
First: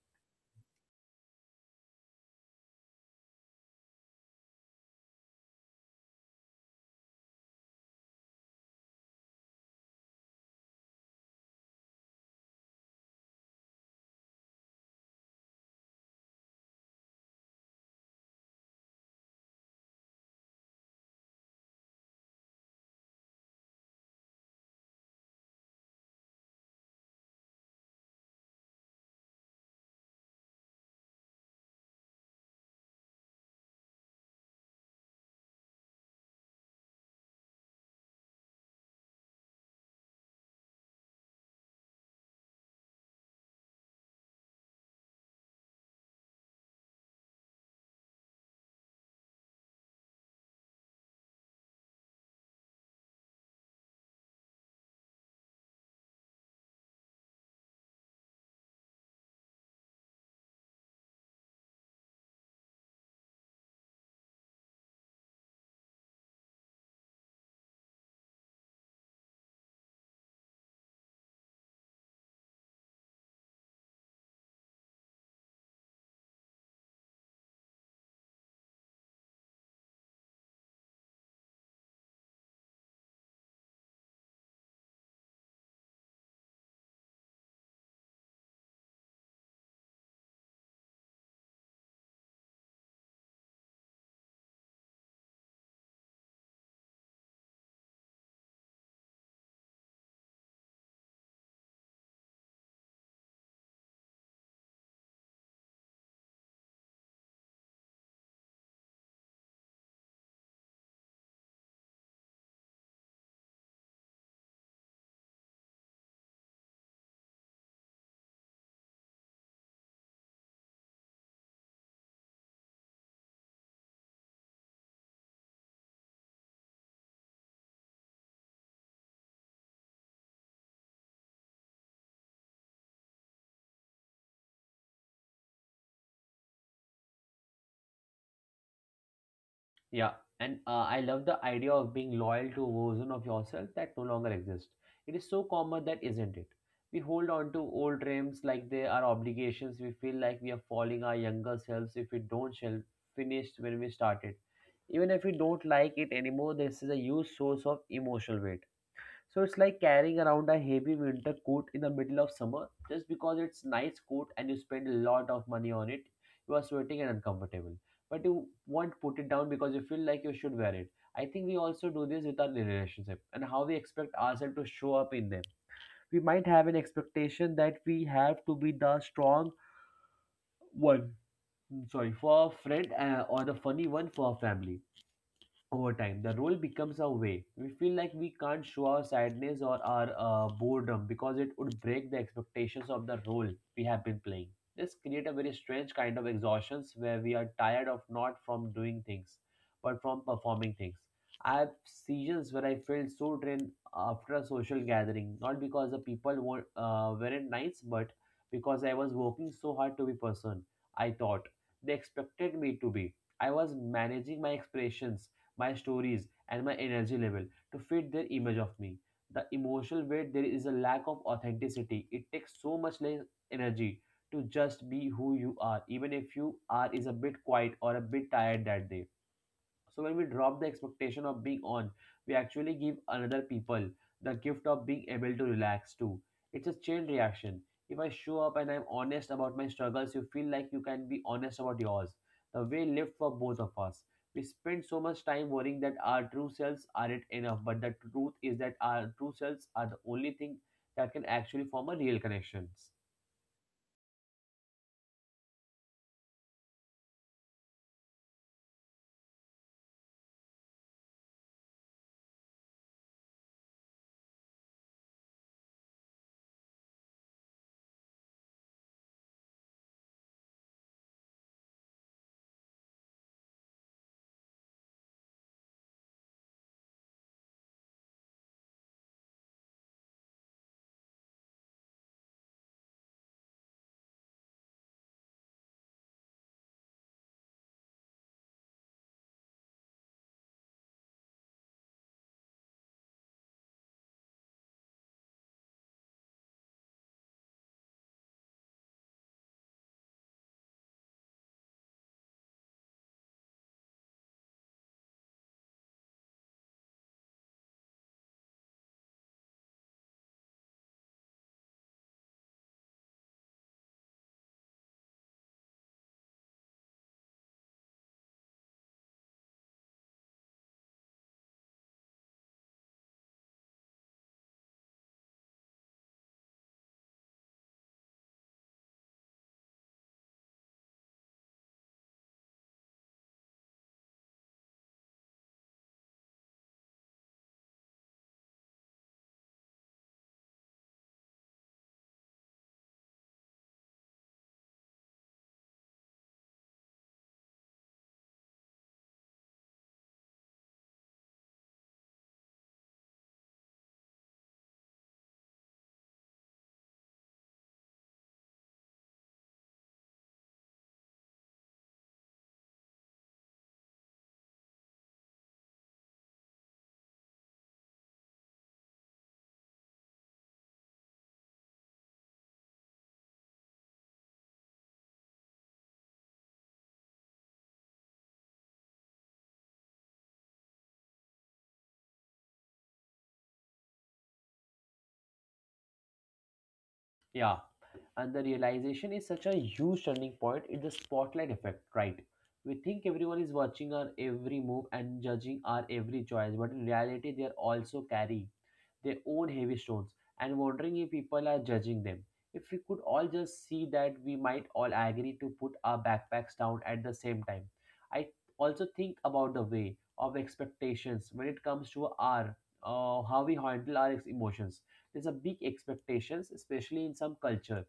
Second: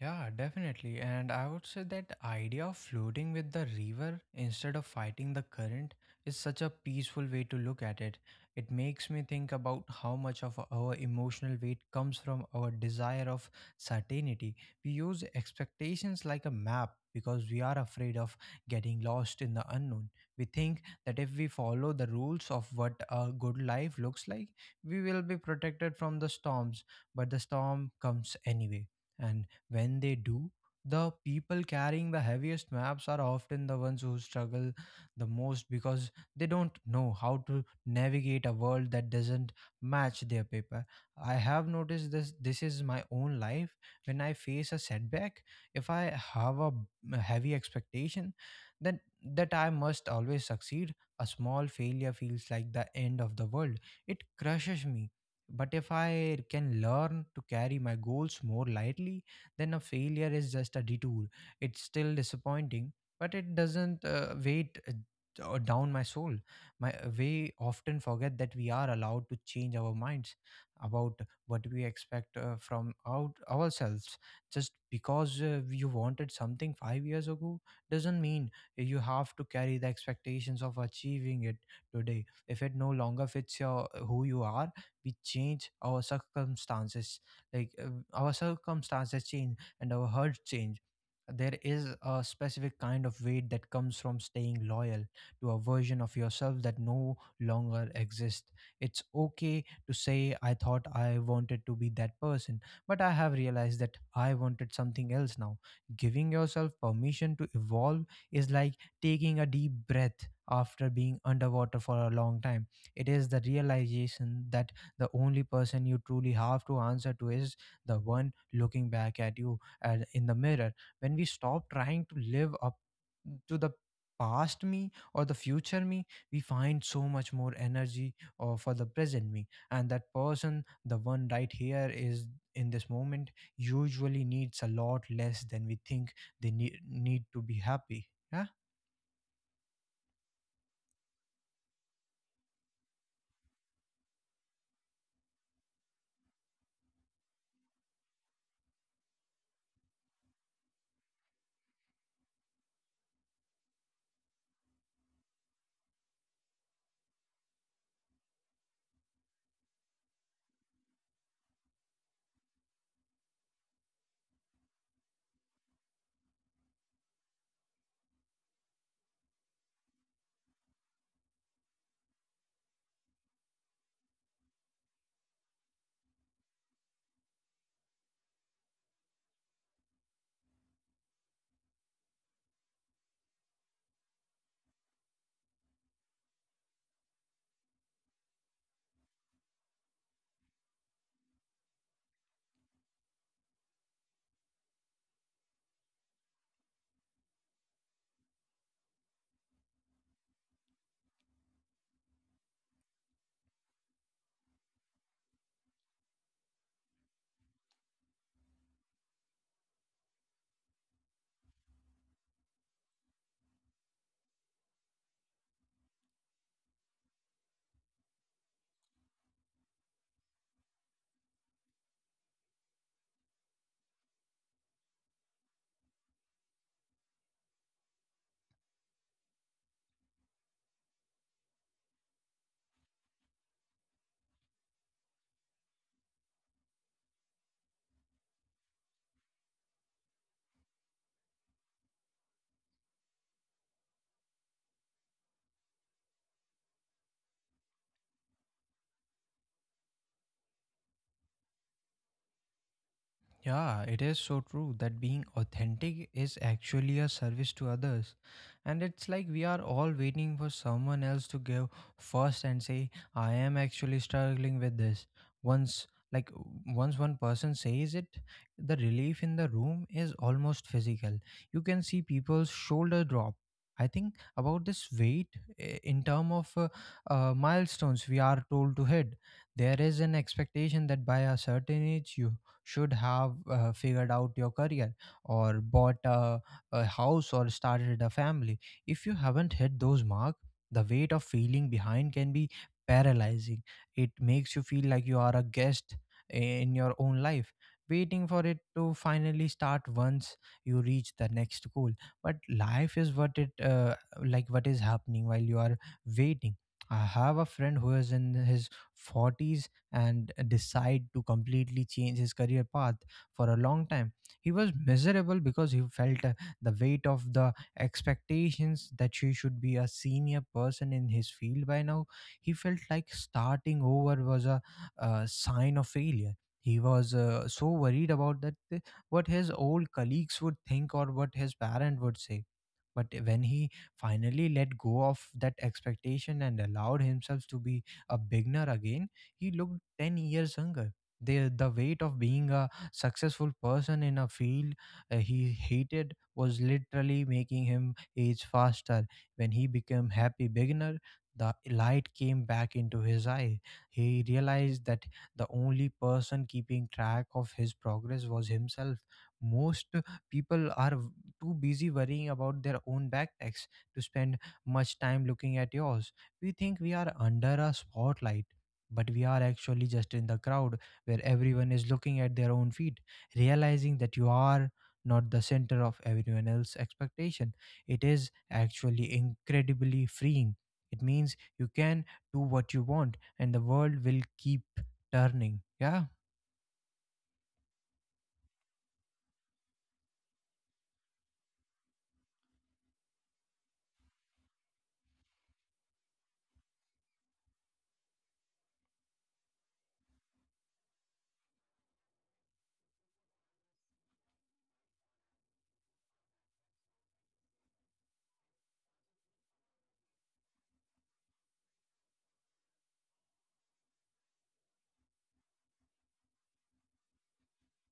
Yeah, definitely. And I would say that idea of floating with the river instead of fighting the current is such a peaceful way to look at it. It makes me think about how much of our emotional weight comes from our desire of certainty. We use expectations like a map because we are afraid of getting lost in the unknown. We think that if we follow the rules of what a good life looks like, we will be protected from the storms. But the storm comes anyway. And when they do, the people carrying the heaviest maps are often the ones who struggle the most, because they don't know how to navigate a world that doesn't match their paper. I have noticed this is my own life. When I face a setback, if I have a heavy expectation then, that I must always succeed, a small failure feels like the end of the world. It crushes me. But if I can learn to carry my goals more lightly, then a failure is just a detour. It's still disappointing, but it doesn't down my soul. My We often forget that we are allowed to change our minds about what we expect from out ourselves. Just because you wanted something 5 years ago doesn't mean you have to carry the expectations of achieving it today. If it no longer fits your who you are, we change our circumstances. Like our circumstances change and our hurts change. There is a specific kind of weight that comes from staying loyal to a version of yourself that no longer exists. It's okay to say, I thought I wanted to be that person, but I have realized that I wanted something else now. Giving yourself permission to evolve is like taking a deep breath after being underwater for a long time. It is the realization that the only person you truly have to answer to is the one looking back at you and in the mirror. When we stop trying to live up to the past me or the future me, we find so much more energy for the present me. And that person, the one right here, is in this moment usually needs a lot less than we think they need to be happy. Yeah. Yeah, and I love the idea of being loyal to a version of yourself that no longer exists. It is so common, that isn't it? We hold on to old dreams like they are obligations. We feel like we are falling our younger selves if we don't shall finish when we started. Even if we don't like it anymore, this is a huge source of emotional weight. So it's like carrying around a heavy winter coat in the middle of summer just because it's nice coat and you spend a lot of money on it. You are sweating and uncomfortable, but you won't put it down because you feel like you should wear it. I think we also do this with our relationship and how we expect ourselves to show up in them. We might have an expectation that we have to be the strong one, sorry, for a friend or the funny one for a family. Over time the role becomes a way we feel like we can't show our sadness or our boredom because it would break the expectations of the role we have been playing. This create a very strange kind of exhaustions where we are tired of not from doing things but from performing things. I have seasons where I felt so drained after a social gathering, not because the people were, weren't nice, but because I was working so hard to be person I thought they expected me to be. I was managing my expressions, my stories, and my energy level to fit their image of me. The emotional weight there is a lack of authenticity. It takes so much less energy to just be who you are, even if you are is a bit quiet or a bit tired that day. So when we drop the expectation of being on, we actually give another people the gift of being able to relax too. It's a chain reaction. If I show up and I'm honest about my struggles, you feel like you can be honest about yours. The way lived for both of us. We spend so much time worrying that our true selves aren't enough, but the truth is that our true selves are the only thing that can actually form a real connection. Yeah, it is so true that being authentic is actually a service to others. And it's like we are all waiting for someone else to give first and say, I am actually struggling with this. Once like once one person says it, the relief in the room is almost physical. You can see people's shoulder drop. I think about this weight in term of milestones we are told to hit. There is an expectation that by a certain age you should have figured out your career, or bought a house, or started a family. If you haven't hit those marks, the weight of feeling behind can be paralyzing. It makes you feel like you are a guest in your own life, waiting for it to finally start once you reach the next goal. But life is what it like what is happening while you are waiting. I have a friend who is in his 40s and decide to completely change his career path for a long time. He was miserable because he felt the weight of the expectations that she should be a senior person in his field by now. He felt like starting over was a sign of failure. He was so worried about that what his old colleagues would think or what his parent would say. But when he finally let go of that expectation and allowed himself to be a beginner again, he looked 10 years younger. The weight of being a successful person in a field he hated was literally making him age faster. When he became happy beginner, the light came back into his eye. He realized that the only person keeping track of his progress was himself. Most people are too busy worrying about their own backpacks to spend much time looking at yours. We think we are under a spotlight, but we are actually just in the crowd where everyone is looking at their own feet, realizing that you are not the center of everyone else's expectation. It is actually incredibly freeing. It means you can do what you want and the world will keep turning. Yeah, Yeah, and the realization is such a huge turning point. It's the spotlight effect, right? We think everyone is watching our every move and judging our every choice, but in reality, they are also carrying their own heavy stones and wondering if people are judging them. If we could all just see that, we might all agree to put our backpacks down at the same time. I also think about the way of expectations when it comes to our how we handle our emotions. There's a big expectations especially in some culture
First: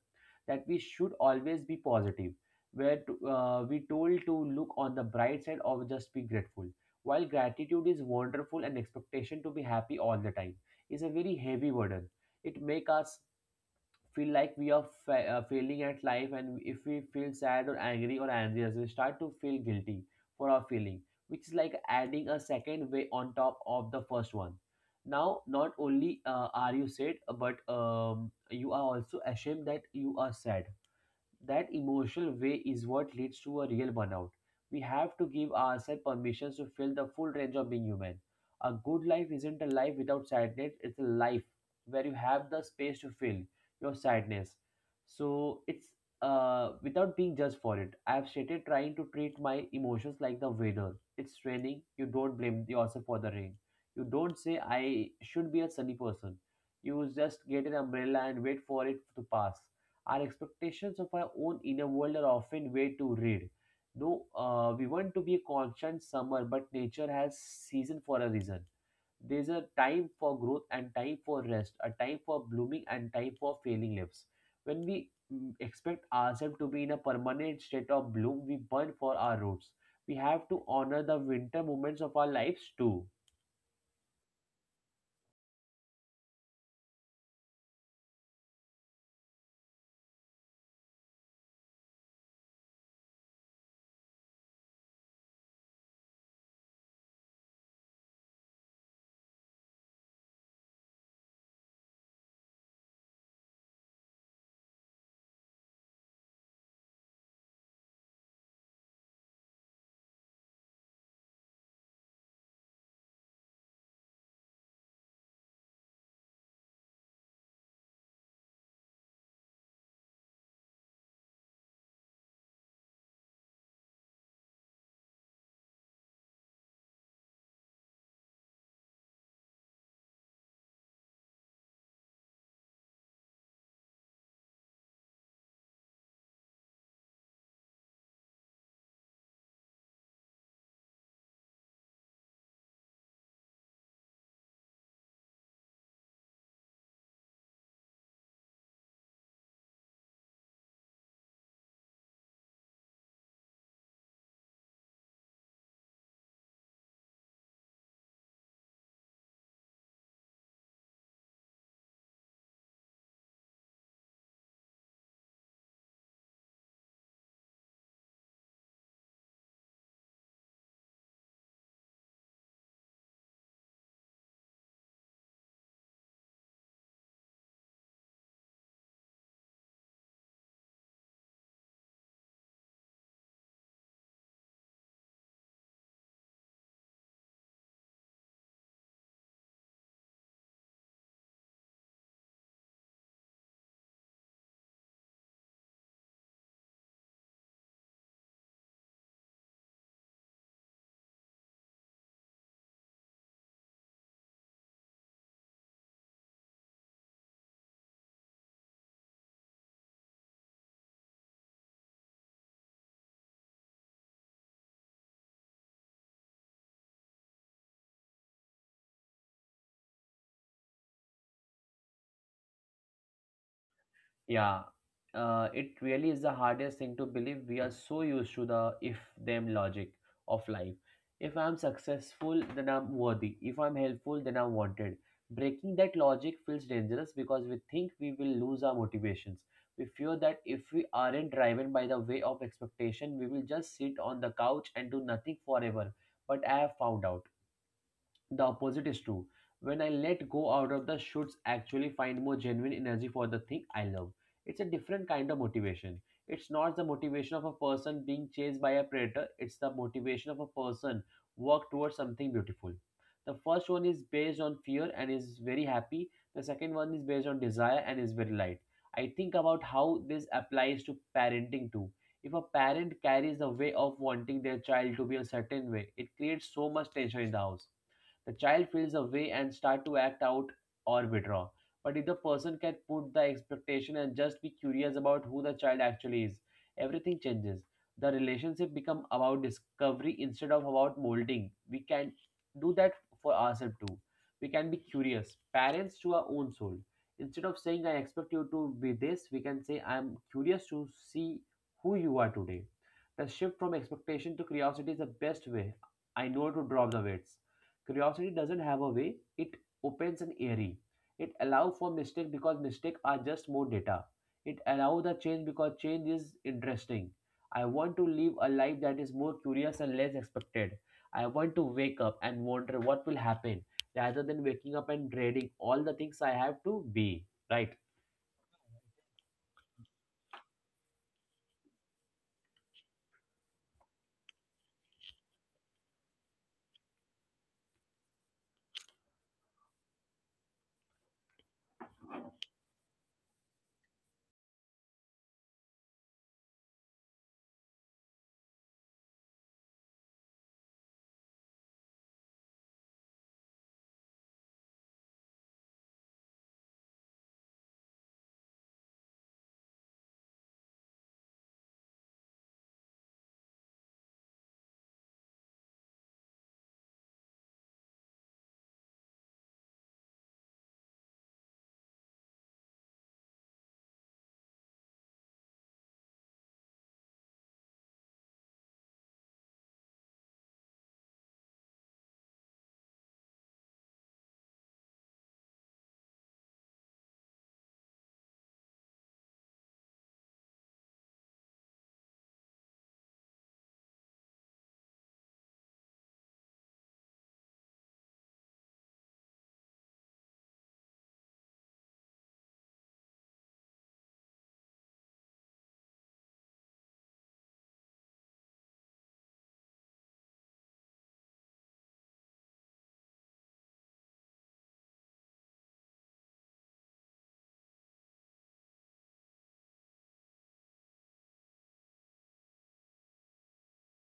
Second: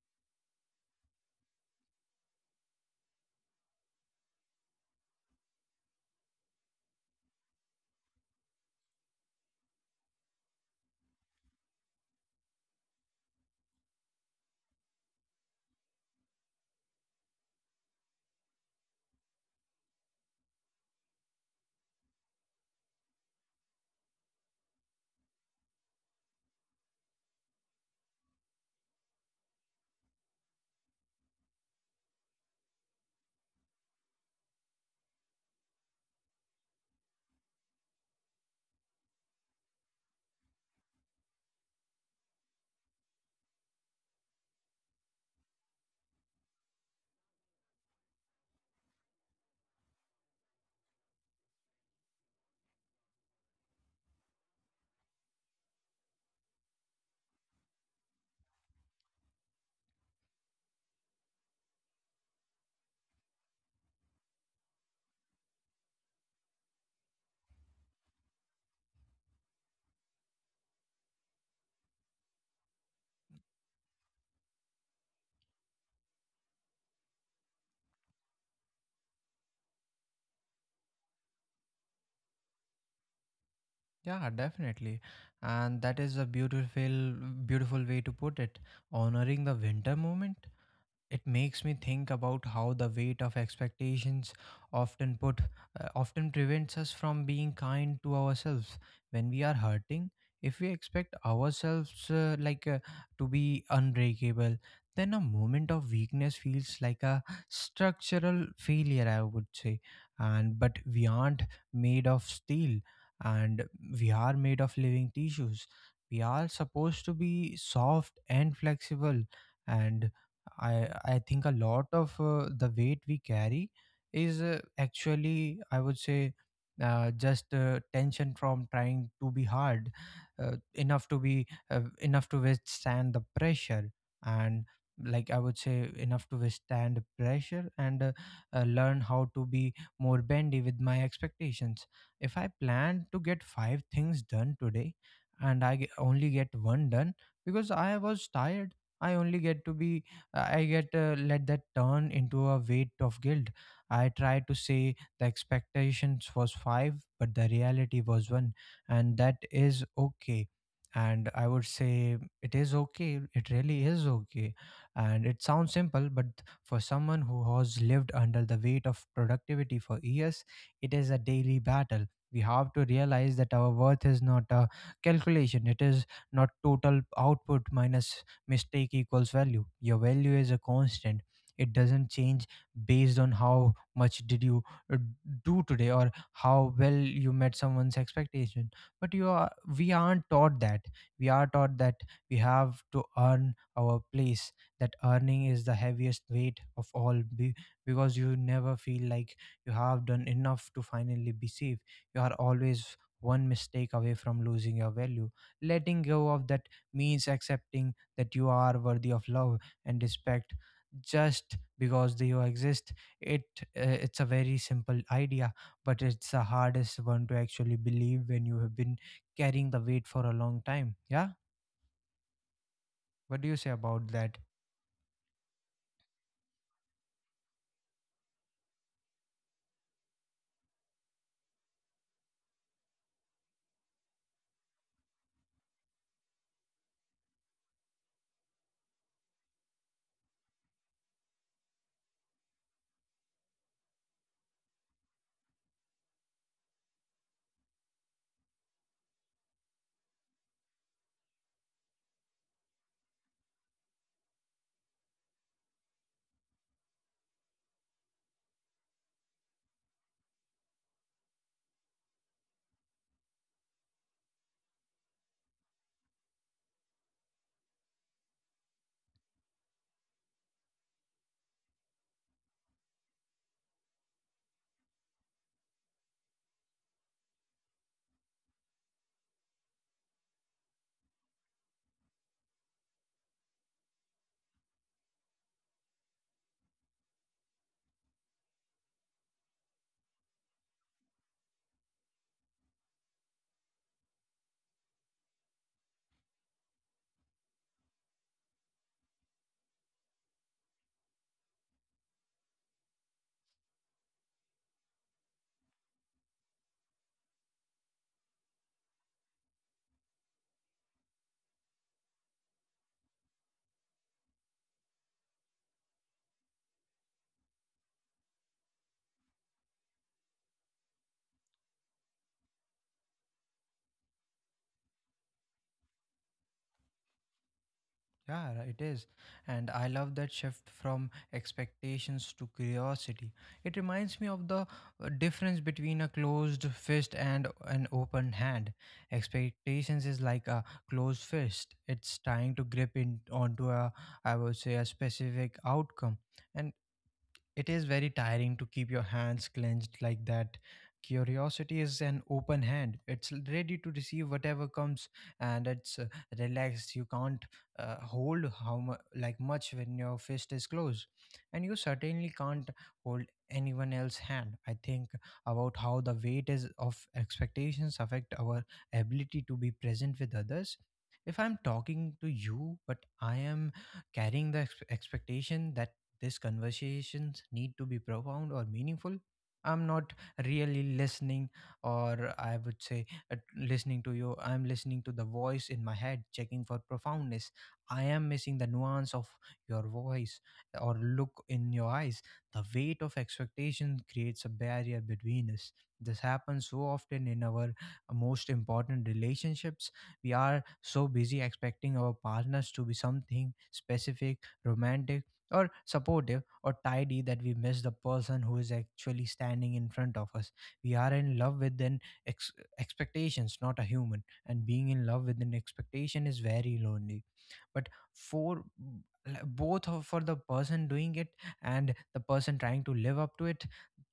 that we should always be positive where to, we told to look on the bright side or just be grateful. While gratitude is wonderful and expectation to be happy all the time is a very heavy burden, it make us feel like we are failing at life, and if we feel sad or angry or anxious we start to feel guilty for our feeling, which is like adding a second way on top of the first one. Now not only are you sad but you are also ashamed that you are sad. That emotional way is what leads to a real burnout. We have to give ourselves permission to feel the full range of being human. A good life isn't a life without sadness, it's a life where you have the space to feel your sadness. So it's without being judged for it. I've started trying to treat my emotions like the weather. It's raining, you don't blame yourself for the rain. You don't say, I should be a sunny person. You just get an umbrella and wait for it to pass. Our expectations of our own inner world are often way too read. No, we want to be a constant summer, but nature has season for a reason. There's a time for growth and time for rest, a time for blooming and time for failing leaves. When we expect ourselves to be in a permanent state of bloom, we burn for our roots. We have to honor the winter moments of our lives too. yeah, definitely. And that is a beautiful, beautiful way to put it, honoring the winter moment. It makes me think about how the weight of expectations often put often prevents us from being kind to ourselves when we are hurting. If we expect ourselves to be unbreakable, then a moment of weakness feels like a structural failure, I would say. And but we aren't made of steel, and we are made of living tissues. We are supposed to be soft and flexible. And I think a lot of the weight we carry is actually, I would say, just tension from trying to be hard enough to be enough to withstand the pressure. And, like, I would say enough to withstand pressure and learn how to be more bendy with my expectations. If I plan to get five things done today and I only get one done because I was tired, I only get to be I get let that turn into a weight of guilt. I tried to say the expectations was five, but the reality was one, and that is okay. And I would say it is okay. It really is okay. And it sounds simple, but for someone who has lived under the weight of productivity for years, it is a daily battle. We have to realize that our worth is not a calculation. It is not total output minus mistake equals value. Your value is a constant. It doesn't change based on how much did you uh, do today or how well you met someone's expectation. But you are, we aren't taught that. We are taught that we have to earn our place. That earning is the heaviest weight of all, because you never feel like you have done enough to finally be safe. You are always one mistake away from losing your value. Letting go of that means accepting that you are worthy of love and respect just because they you exist. It uh, it's a very simple idea, but it's the hardest one to actually believe when you have been carrying the weight for a long time. Yeah, what do you say about that? Yeah, it really is the hardest thing to believe. We are so used to the if them logic of life. If I'm successful, then I'm worthy. If I'm helpful, then I'm wanted. Breaking that logic feels dangerous because we think we will lose our motivations. We fear that if we aren't driven by the way of expectation, we will just sit on the couch and do nothing forever. But I have found out. The opposite is true. When I let go out of the shoulds, actually find more genuine energy for the thing I love. It's a different kind of motivation. It's not the motivation of a person being chased by a predator, it's the motivation of a person work towards something beautiful. The first one is based on fear and is very happy. The second one is based on desire and is very light. I think about how this applies to parenting too. If a parent carries the way of wanting their child to be a certain way, it creates so much tension in the house. The child feels away and start to act out or withdraw. But if the person can put the expectation and just be curious about who the child actually is, everything changes. The relationship become about discovery instead of about molding. We can do that for ourselves too. We can be curious parents to our own soul. Instead of saying I expect you to be this, we can say I'm curious to see who you are today. The shift from expectation to curiosity is the best way I know to drop the weights. Curiosity doesn't have a way, it opens an airy. It allows for mistake because mistake are just more data. It allows the change because change is interesting. I want to live a life that is more curious and less expected. I want to wake up and wonder what will happen rather than waking up and dreading all the things I have to be. Right? Yeah, it is. And I love that shift from expectations to curiosity. It reminds me of the difference between a closed fist and an open hand. Expectations is like a closed fist. It's trying to grip in onto a, I would say, a specific outcome. And it is very tiring to keep your hands clenched like that. Curiosity is an open hand. It's ready to receive whatever comes, and it's relaxed. You can't hold how mu- like much when your fist is closed, and you certainly can't hold anyone else's hand. I think about how the weight is of expectations affect our ability to be present with others. If I'm talking to you, but I am carrying the expectation that these conversations need to be profound or meaningful, I'm not really listening, or I would say, listening to you. I'm listening to the voice in my head, checking for profoundness. I am missing the nuance of your voice or look in your eyes. The weight of expectation creates a barrier between us. This happens so often in our most important relationships. We are so busy expecting our partners to be something specific, romantic, or supportive or tidy, that we miss the person who is actually standing in front of us. We are in love with an ex- expectations, not a human, and being in love with an expectation is very lonely. But for for the person doing it and the person trying to live up to it,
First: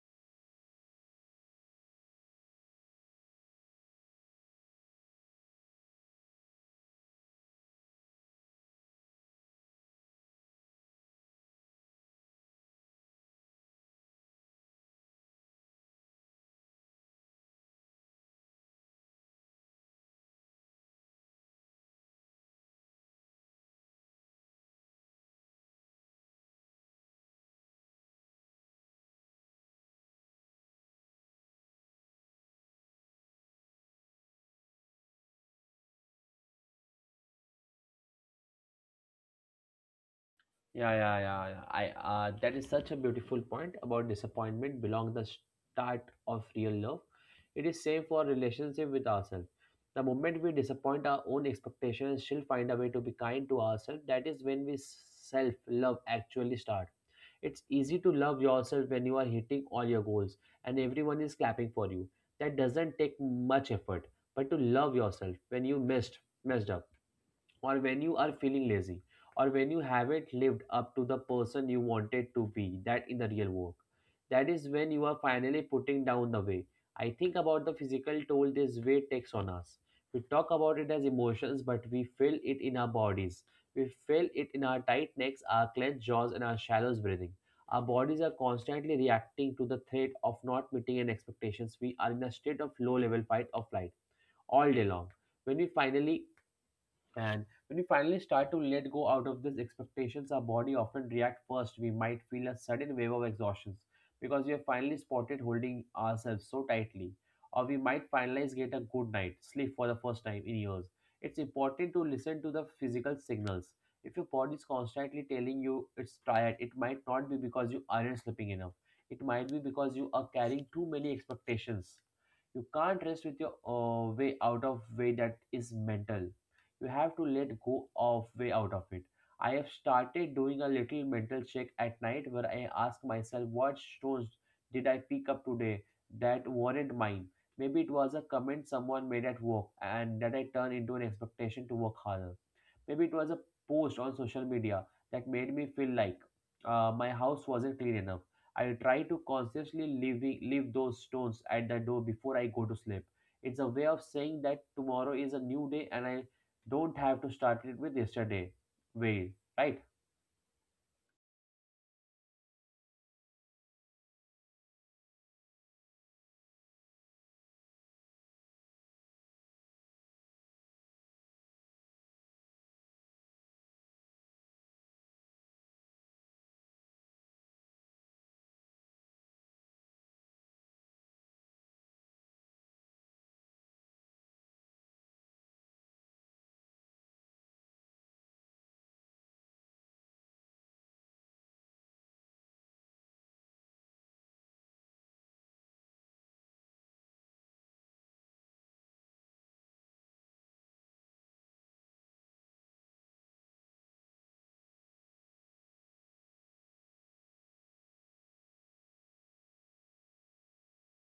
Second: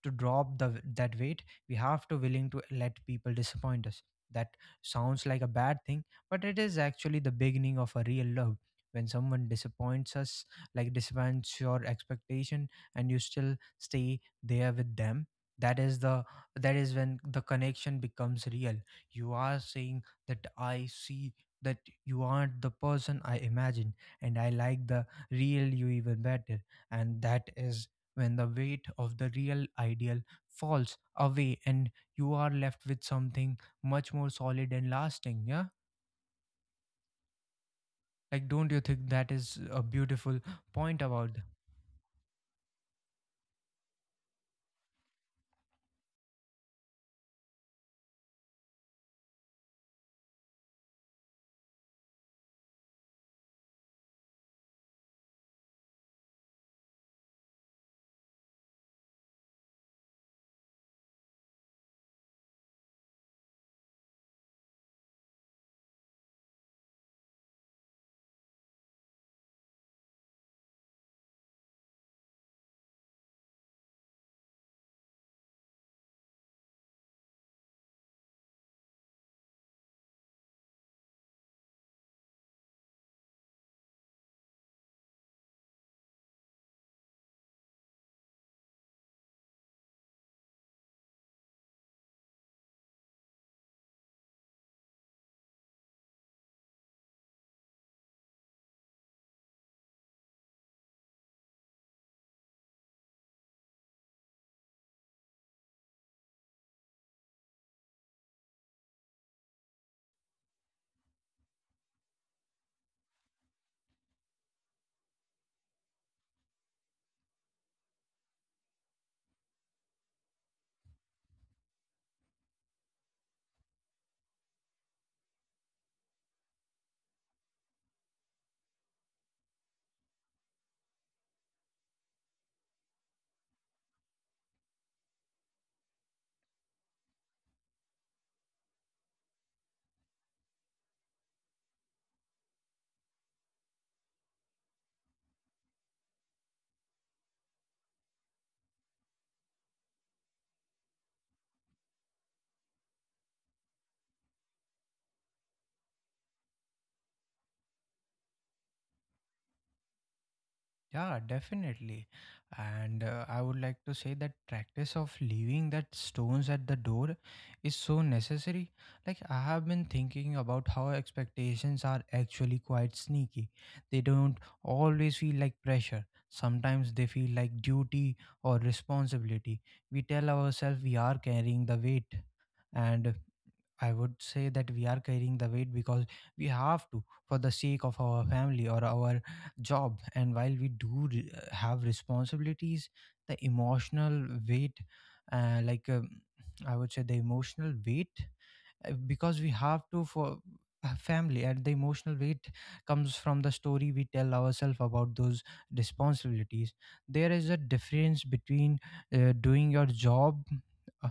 to drop the that weight, we have to willing to let people disappoint us. That sounds like a bad thing, but it is actually the beginning of a real love. When someone disappoints us, like disappoints your expectation, and you still stay there with them, that is the that is when the connection becomes real. You are saying that I see that you aren't the person I imagined, and I like the real you even better. And that is when the weight of the real ideal falls away, and you are left with something much more solid and lasting. Yeah, like, don't you think that is a beautiful Yeah, point yeah, about yeah. yeah. I that is such a beautiful point about disappointment belong the start of real love. It is same for relationship with ourselves. The moment we disappoint our own expectations, she'll find a way to be kind to ourselves. That is when we self love actually start. It's easy to love yourself when you are hitting all your goals and everyone is clapping for you. That doesn't take much effort. But to love yourself when you missed messed up or when you are feeling lazy, or when you haven't lived up to the person you wanted to be, that in the real work. That is when you are finally putting down the way. I think about the physical toll this way takes on us. We talk about it as emotions, but we feel it in our bodies. We feel it in our tight necks, our clenched jaws, and our shallow breathing. Our bodies are constantly reacting to the threat of not meeting an expectations. We are in a state of low level fight or flight all day long. When we finally and when we finally start to let go out of these expectations, our body often reacts first. We might feel a sudden wave of exhaustion because we have finally spotted holding ourselves so tightly. Or we might finally get a good night sleep for the first time in years. It's important to listen to the physical signals. If your body is constantly telling you it's tired, it might not be because you aren't sleeping enough. It might be because you are carrying too many expectations. You can't rest with your way out of way that is mental. You have to let go of way out of it. I have started doing a little mental check at night where I ask myself what stones did I pick up today that weren't mine. Maybe it was a comment someone made at work and that I turned into an expectation to work harder. Maybe it was a post on social media that made me feel like my house wasn't clean enough. I try to consciously leave those stones at the door before I go to sleep. It's a way of saying that tomorrow is a new day and I don't have to start it with yesterday. Way, right? Yeah, definitely. And I would like to say that practice of leaving that stones at the door is so necessary. Like, I have been thinking about how expectations are actually quite sneaky. They don't always feel like pressure, sometimes they feel like duty or responsibility. We tell ourselves we are carrying the weight. And I would say that we are carrying the weight because we have to for the sake of our family or our job. And while we do have responsibilities, the emotional weight, uh, like um, I would say, the emotional weight, because we have to for a family, and the emotional weight comes from the story we tell ourselves about those responsibilities. There is a difference between doing your job uh,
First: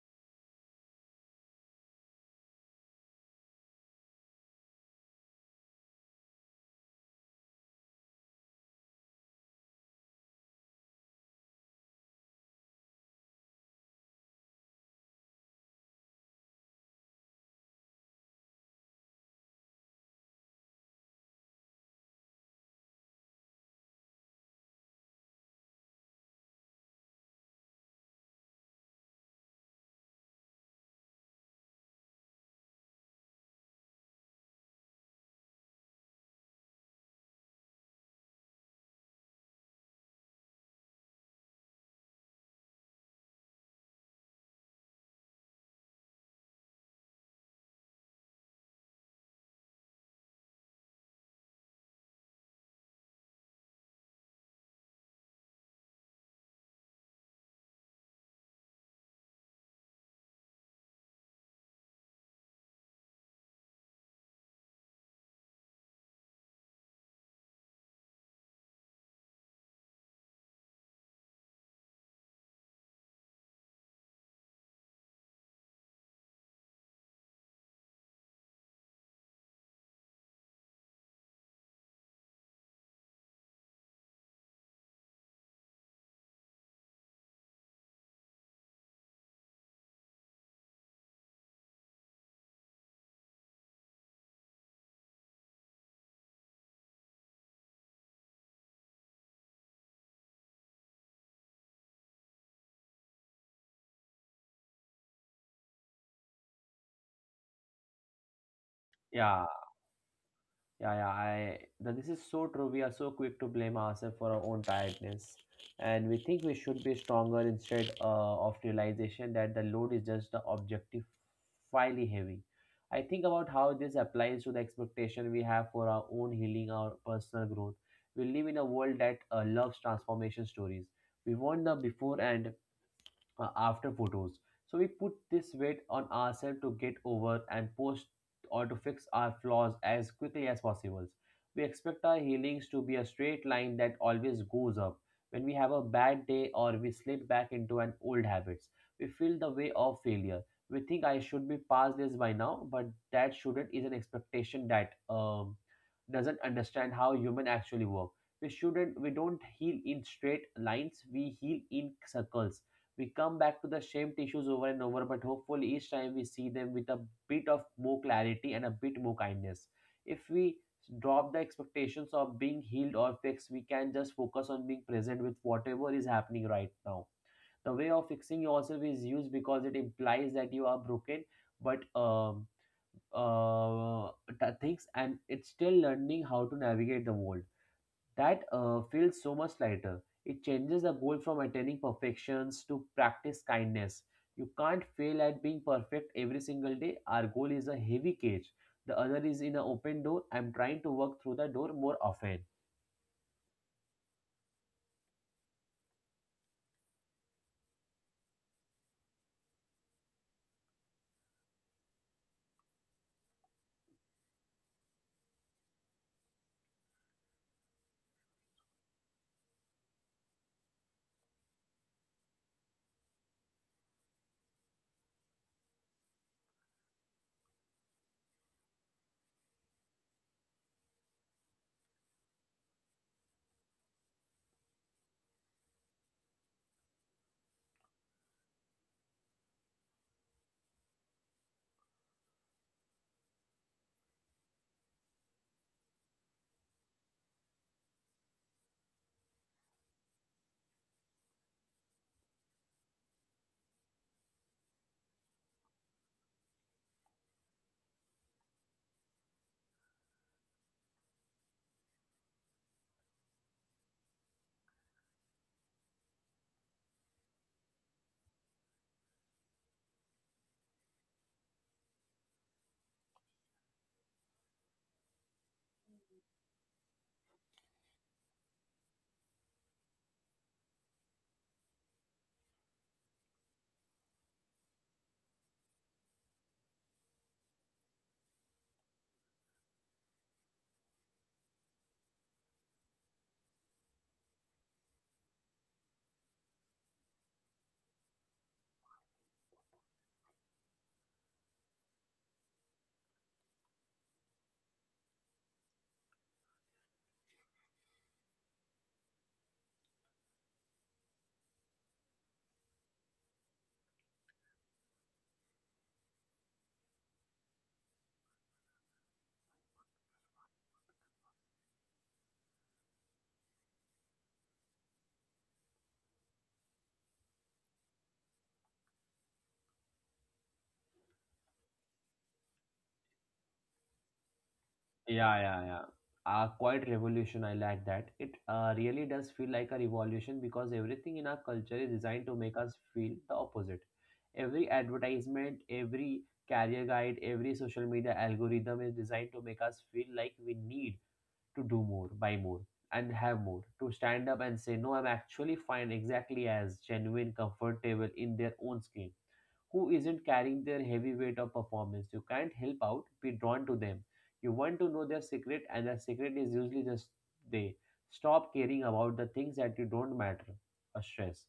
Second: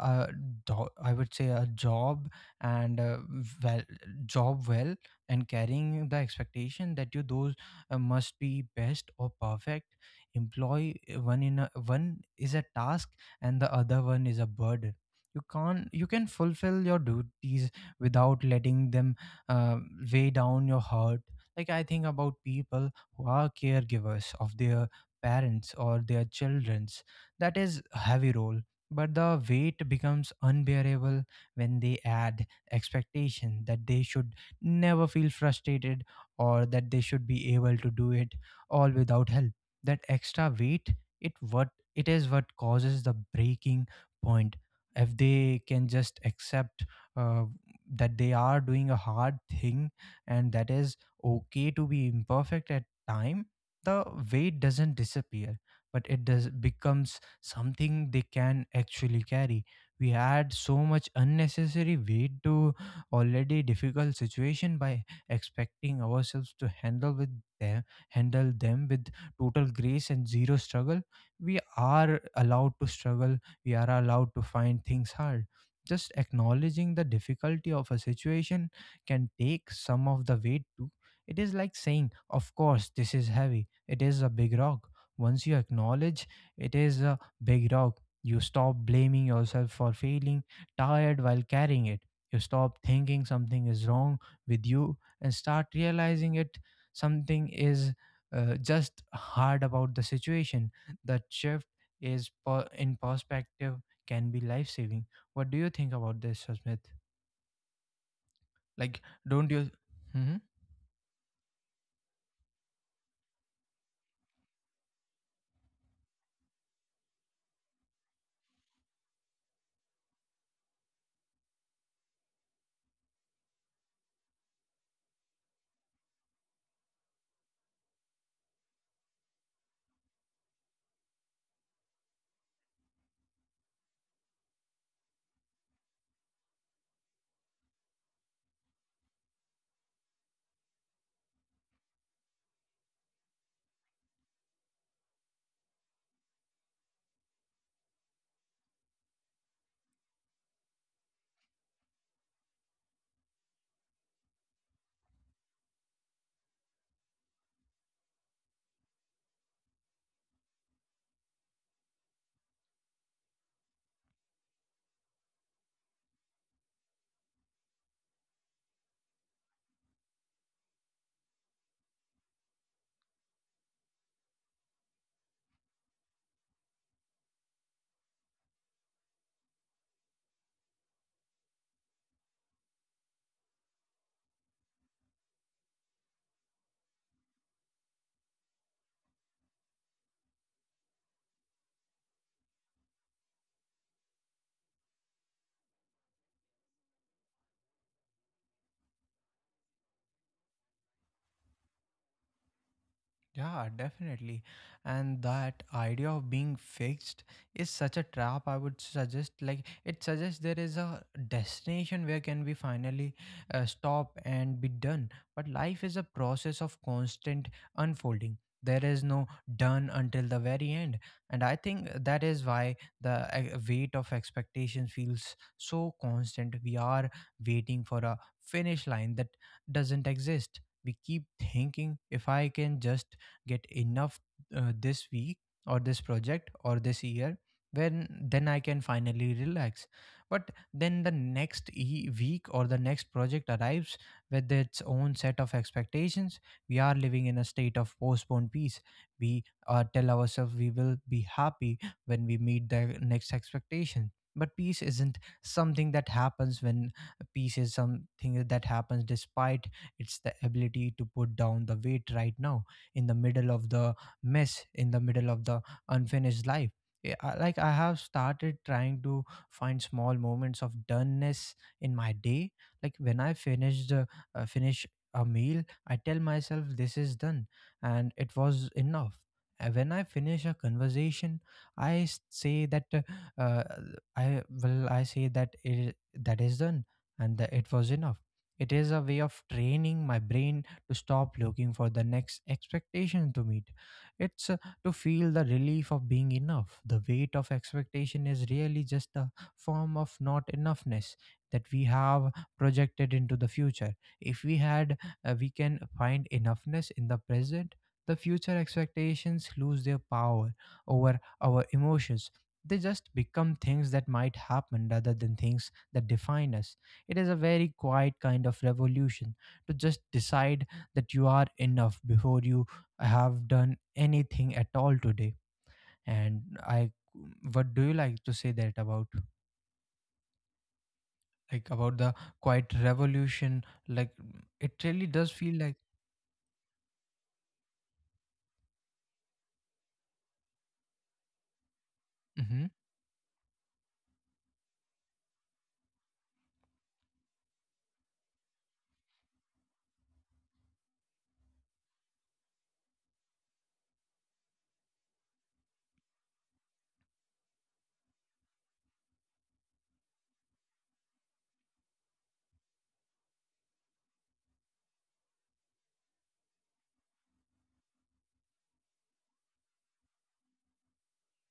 uh, I would say, a job, and well, job well, and carrying the expectation that you those must be best or perfect. Employ One in a, one is a task, and the other one is a burden. You can't You can fulfill your duties without letting them uh, weigh down your heart. Like, I think about people who are caregivers of their parents or their children's. That is a heavy role, but the weight becomes unbearable when they add expectation that they should never feel frustrated, or that they should be able to do it all without help. That extra weight, it what it is what causes the breaking point. If they can just accept uh, that they are doing a hard thing, and that is okay to be imperfect at time, the weight doesn't disappear, but it does becomes something they can actually carry. We add so much unnecessary weight to already difficult situation by expecting ourselves to them handle them with total grace and zero struggle. We are allowed to struggle. We are allowed to find things hard. Just acknowledging the difficulty of a situation can take some of the weight too. It is like saying, of course, this is heavy. It is a big rock. Once you acknowledge it is a big rock, you stop blaming yourself for feeling tired while carrying it. You stop thinking something is wrong with you and start realizing it something is just hard about the situation. That shift in perspective can be life saving. What do you think about this, Smith? Like, Yeah. don't you? Mm-hmm. Yeah, yeah, I that this is so true. We are so quick to blame ourselves for our own tiredness, and we think we should be stronger instead of realization that the load is just the objectively heavy. I think about how this applies to the expectation we have for our own healing, our personal growth. We live in a world that loves transformation stories. We want the before and after photos. So we put this weight on ourselves to get over and post or to fix our flaws as quickly as possible. We expect our healings to be a straight line that always goes up. When we have a bad day or we slip back into an old habits, we feel the way of failure. We think I should be past this by now, but that shouldn't is an expectation that doesn't understand how human actually work. We shouldn't we don't heal in straight lines, we heal in circles we come back to the same tissues over and over, but hopefully each time we see them with a bit of more clarity and a bit more kindness. If we drop the expectations of being healed or fixed, we can just focus on being present with whatever is happening right now. The way of fixing yourself is used because it implies that you are broken, but uh, things and it's still learning how to navigate the world. That feels so much lighter. It changes the goal from attaining perfections to practice kindness. You can't fail at being perfect every single day. Our goal is a heavy cage. The other is in an open door. I'm trying to work through the door more often. Yeah, definitely. And that idea of being fixed is such a trap. I would suggest, like, it suggests there is a destination where can we finally stop and be done. But life is a process of constant unfolding. There is no done until the very end. And I think that is why the weight of expectation feels so constant. We are waiting for a finish line that doesn't exist. We keep thinking, if I can just get enough this week or this project or this year, when then I can finally relax. But then the next week or the next project arrives with its own set of expectations. We are living in a state of postponed peace. We tell ourselves we will be happy when we meet the next expectation, but peace isn't something that happens when peace is something that happens despite. Its the ability to put down the weight right now, in the middle of the mess, in the middle of the unfinished life. Like I have started trying to find small moments of doneness in my day, like when I finish a meal, I tell myself this is done and it was enough. And when I finish a conversation, I s- say that uh, I well, I say that that is done and that it was enough. It is a way of training my brain to stop looking for the next expectation to meet. It's To feel the relief of being enough. The weight of expectation is really just a form of not enoughness that we have projected into the future. If we had, We can find enoughness in the present. The future expectations lose their power over our emotions. They just become things that might happen rather than things that define us. It is a very quiet kind of revolution to just decide that you are enough before you have done anything at all today. And i what do you like to say that about, like about the quiet revolution, like it really does Yeah, feel yeah, like. yeah. Quite revolution. I like that. It really does feel like a revolution because everything in our culture is designed to make Mhm. us feel the opposite. Every advertisement, every career guide, every social media algorithm is designed to make us feel like we need to do more, buy more, and have more. To stand up and say, No, I'm actually fine, exactly as genuine, comfortable in their own skin who isn't carrying their heavy weight of performance. You can't help out, be drawn to them. You want to know their secret, and their secret is usually just they stop caring about the things that you don't matter or stress.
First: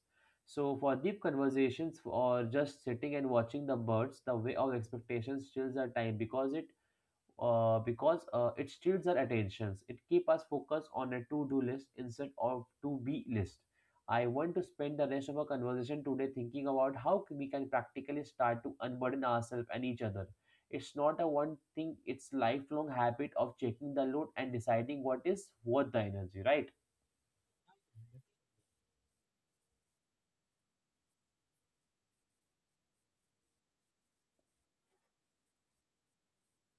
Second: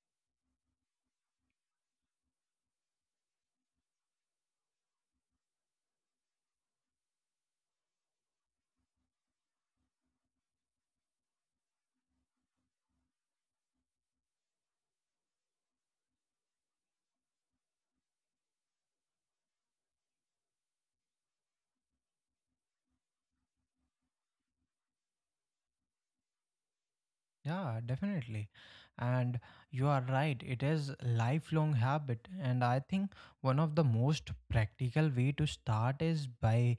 So for deep conversations or just sitting and watching the birds, the way of expectations chills our time because it steals our attentions. It keeps us focused on a to-do list instead of to-be list. I want to spend the rest of our conversation today thinking about how we can practically start to unburden ourselves and each other. It's not a one thing, it's lifelong habit of checking the load and deciding what is worth the energy, right? Yeah, definitely. And you are right, it is lifelong habit, and I think one of the most practical way to start is by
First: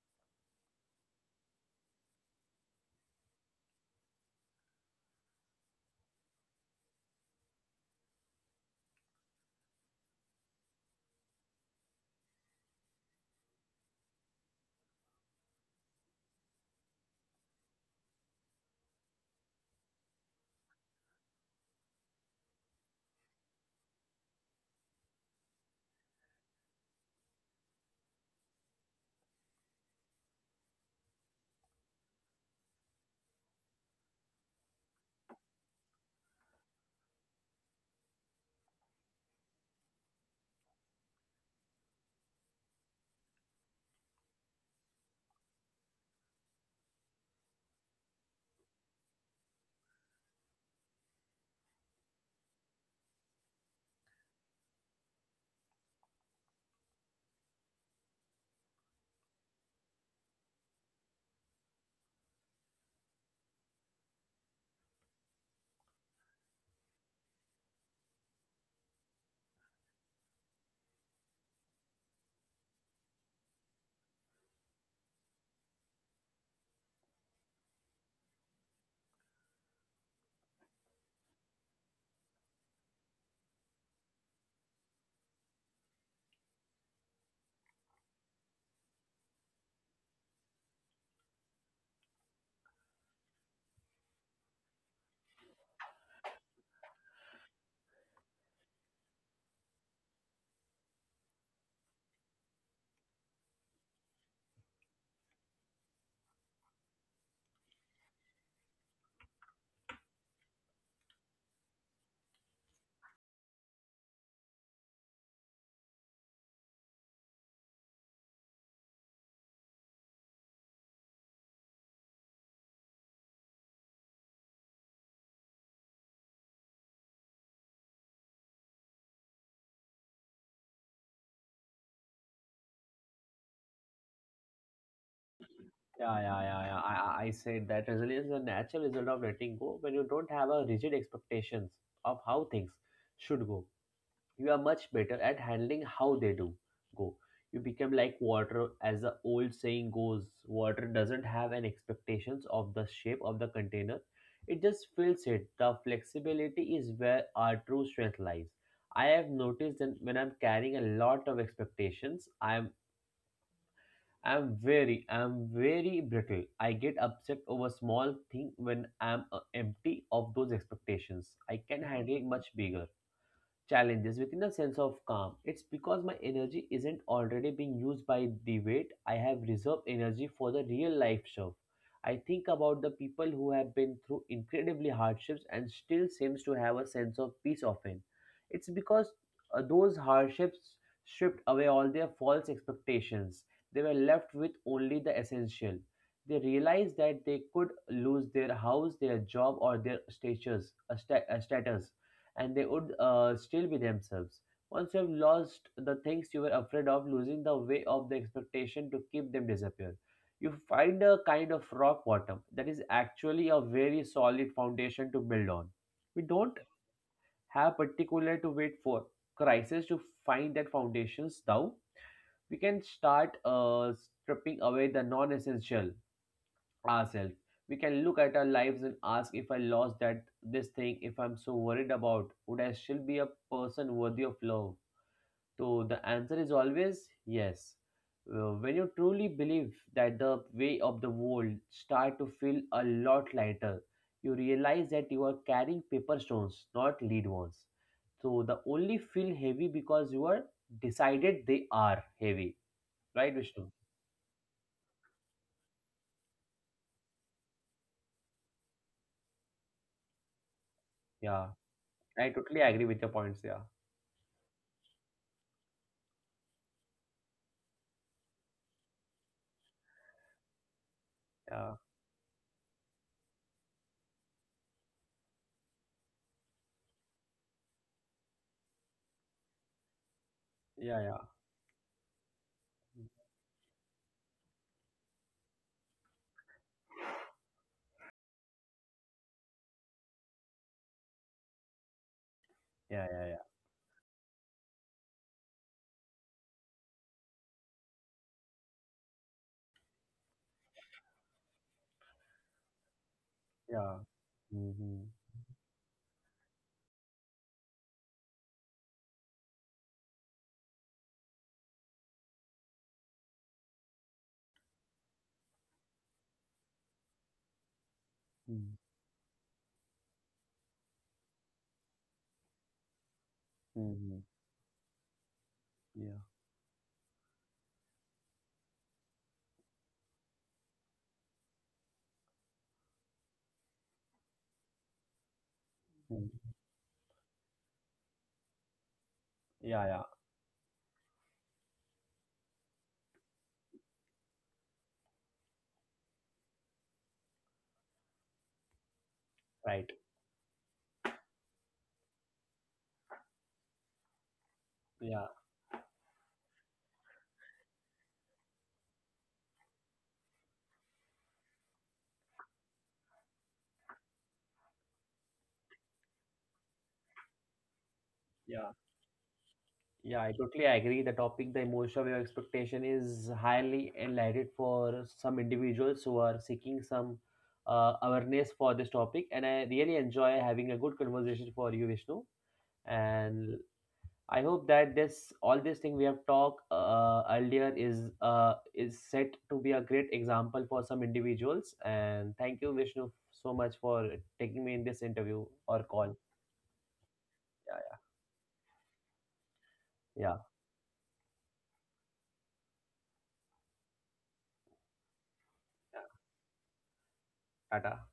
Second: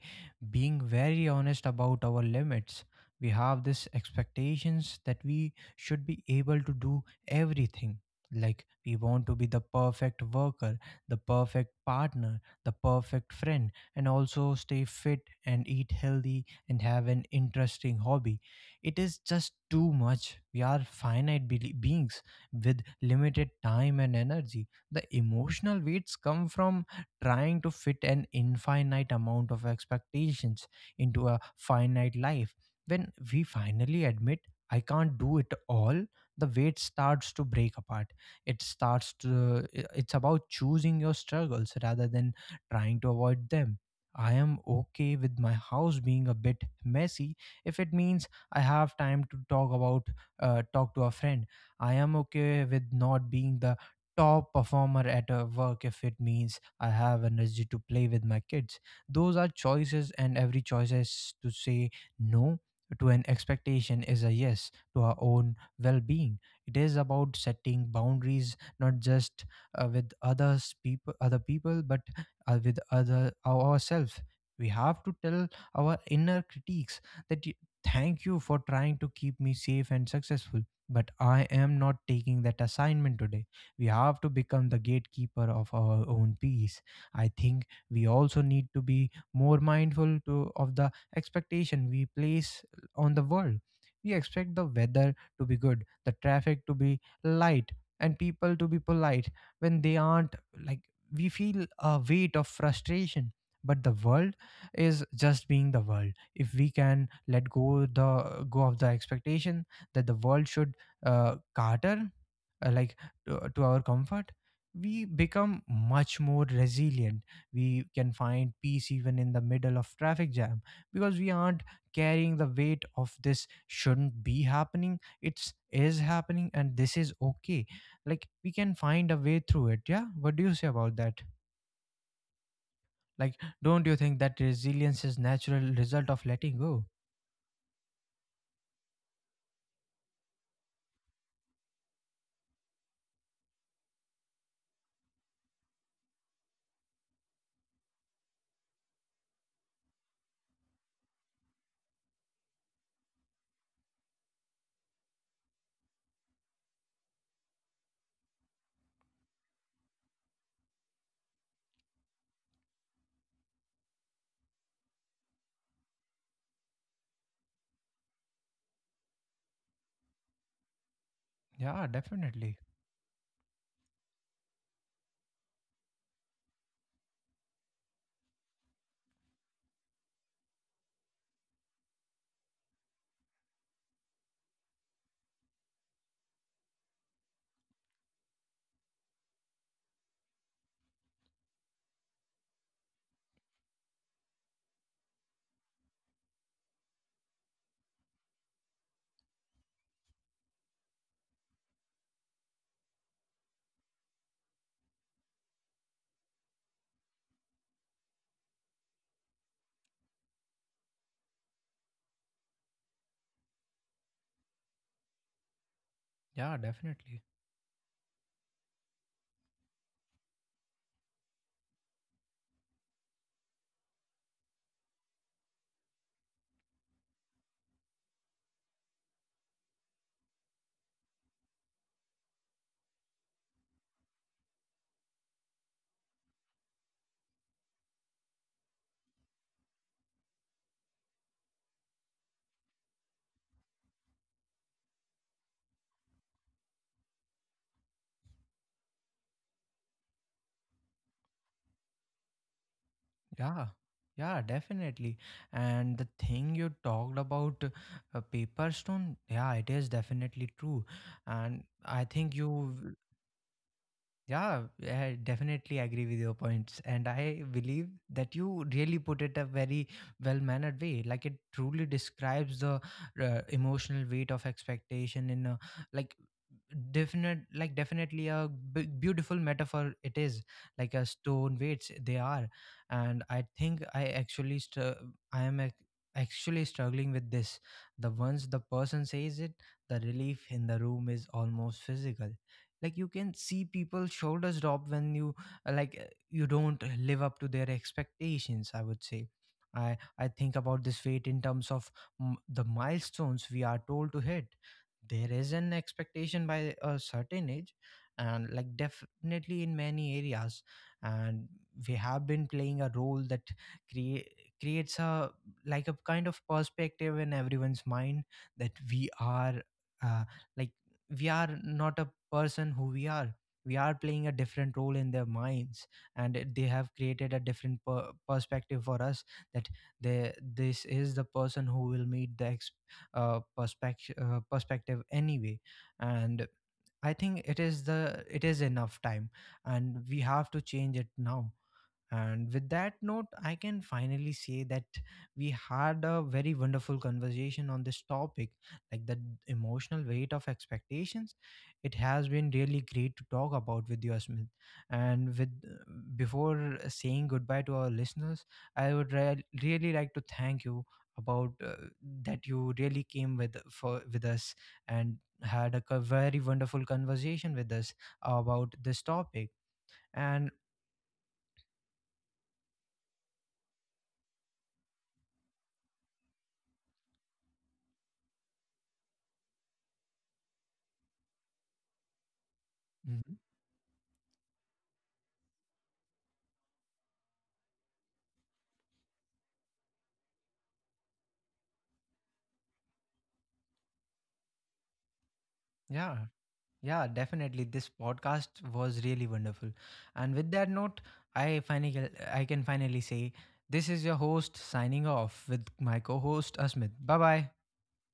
being very honest about our limits. We have this expectations that we should be able to do everything. Like, we want to be the perfect worker, the perfect partner, the perfect friend, and also stay fit and eat healthy and have an interesting hobby. It is just too much. We are finite beings with limited time and energy. The emotional weights come from trying to fit an infinite amount of expectations into a finite life. When we finally admit, I can't do it all, the weight starts to break apart. It starts to, it's about choosing your struggles rather than trying to avoid them. I am okay with my house being a bit messy if it means I have time to talk to a friend. I am okay with not being the top performer at a work if it means I have energy to play with my kids. Those are choices, and every choice is to say no to an expectation is a yes to our own well-being. It is about setting boundaries, not just with other people, but with other ourselves. We have to tell our inner critiques that, thank you for trying to keep me safe and successful, but I am not taking that assignment today. We have to become the gatekeeper of our own peace. I think we also need to be more mindful to, of the expectation we place on the world. We expect the weather to be good, the traffic to be light, and people to be polite when they aren't. Like, we feel a weight of frustration, but the world is just being the world. If we can let go the go of the expectation that the world should cater, uh, like to our comfort, we become much more resilient. We can find peace even in the middle of traffic jam, because we aren't carrying the weight of this shouldn't be happening. It's is happening and this is okay, like we can find a way through it. Yeah, what do you say about that, like, don't you think that resilience is natural result Yeah, of yeah, letting yeah, yeah. go? I said that resilience is a natural result of letting go when you don't have a rigid expectations of how things should go. You are much better at handling how they do go. You become like water, as the old saying goes. Water doesn't have an expectations of the shape of the container; it just fills it. The flexibility is where our true strength lies. I have noticed that when I'm carrying a lot of expectations, I'm very brittle. I get upset over small thing when I'm empty of those expectations. I can Yeah, handle much definitely. bigger challenges within a sense of calm. It's because my energy isn't already being used by the weight. I have reserved energy for the real life stuff. I think about the people who have been through incredibly hardships and still seems to have a sense of peace often. It's because those hardships stripped away all their false expectations. They were left with only the essential. They realized that they could lose their house, their job, or their status, a status and they would still be themselves. Once you have lost the things you were afraid of losing, the way of the expectation to keep them disappear. You find a kind of rock bottom that is actually a very solid foundation to build on. We Yeah, don't definitely. have particular to wait for crisis to find that foundations. Now we can start stripping away the non-essential ourselves. We can look at our lives and ask if I lost that this thing, if I'm so worried about, would I still be a person worthy of love? So the answer is always yes. When you truly believe that the way of the world start to feel a lot lighter, you realize that you are carrying paper stones, not lead ones. So the only feel heavy because you are decided they are heavy, right, Yeah. Vishnu? Yeah, definitely. And the thing you talked about, paper stone, yeah, it is definitely true. Yeah, And I I think totally agree you with your points. Yeah, yeah, I definitely agree with your points. And I believe that you really put it a very well mannered way. Like, it yeah, truly describes the emotional weight of expectation in a, like definite, like definitely a beautiful metaphor. It is like a yeah, stone weights they are. yeah. And I actually struggling with this. The once the person says it, the relief in the room is almost physical. Like, you Yeah, yeah, can yeah. see people shoulders drop when you you don't live up to their expectations, I would say. I think about this fate in terms of the milestones we are Yeah. told to hit. Mm-hmm. There is an expectation by a certain age, and like definitely in many areas, and we have been playing a role that create creates a like a kind of perspective in everyone's mind, that Mm-hmm. we are uh, like we are not a person who we are. We are Mm-hmm. playing a different role in their minds, Yeah. and they have created a different perspective for us, that they, this is the person who will meet the perspective anyway. Mm. And I think it is the, it is enough time, Yeah, and yeah. we have to change it now. And with that note, I can finally say that we had a very wonderful conversation on this topic, like the Right. emotional weight of expectations. It has been really great to talk about with you, Asmith. Yeah, And with, before saying goodbye to our listeners, I would really like to thank you about that you really came with for with us and had a very wonderful conversation with us about yeah. this topic. Yeah, I And totally agree. The topic, the emotion of your expectation, is highly enlightened for some individuals who are seeking some awareness for this topic. And I really enjoy having a good conversation for you, Vishnu. mhm. And I hope that this all this thing we have talked earlier is set to be a great example for some individuals. And thank you, Vishnu, so much for taking me in this interview or call. Yeah. Yeah, definitely. This Yeah, podcast was really wonderful. And yeah. with that note, I finally I can finally say, this is your host signing off with my Yeah. co-host Asmit. Bye bye. Tata.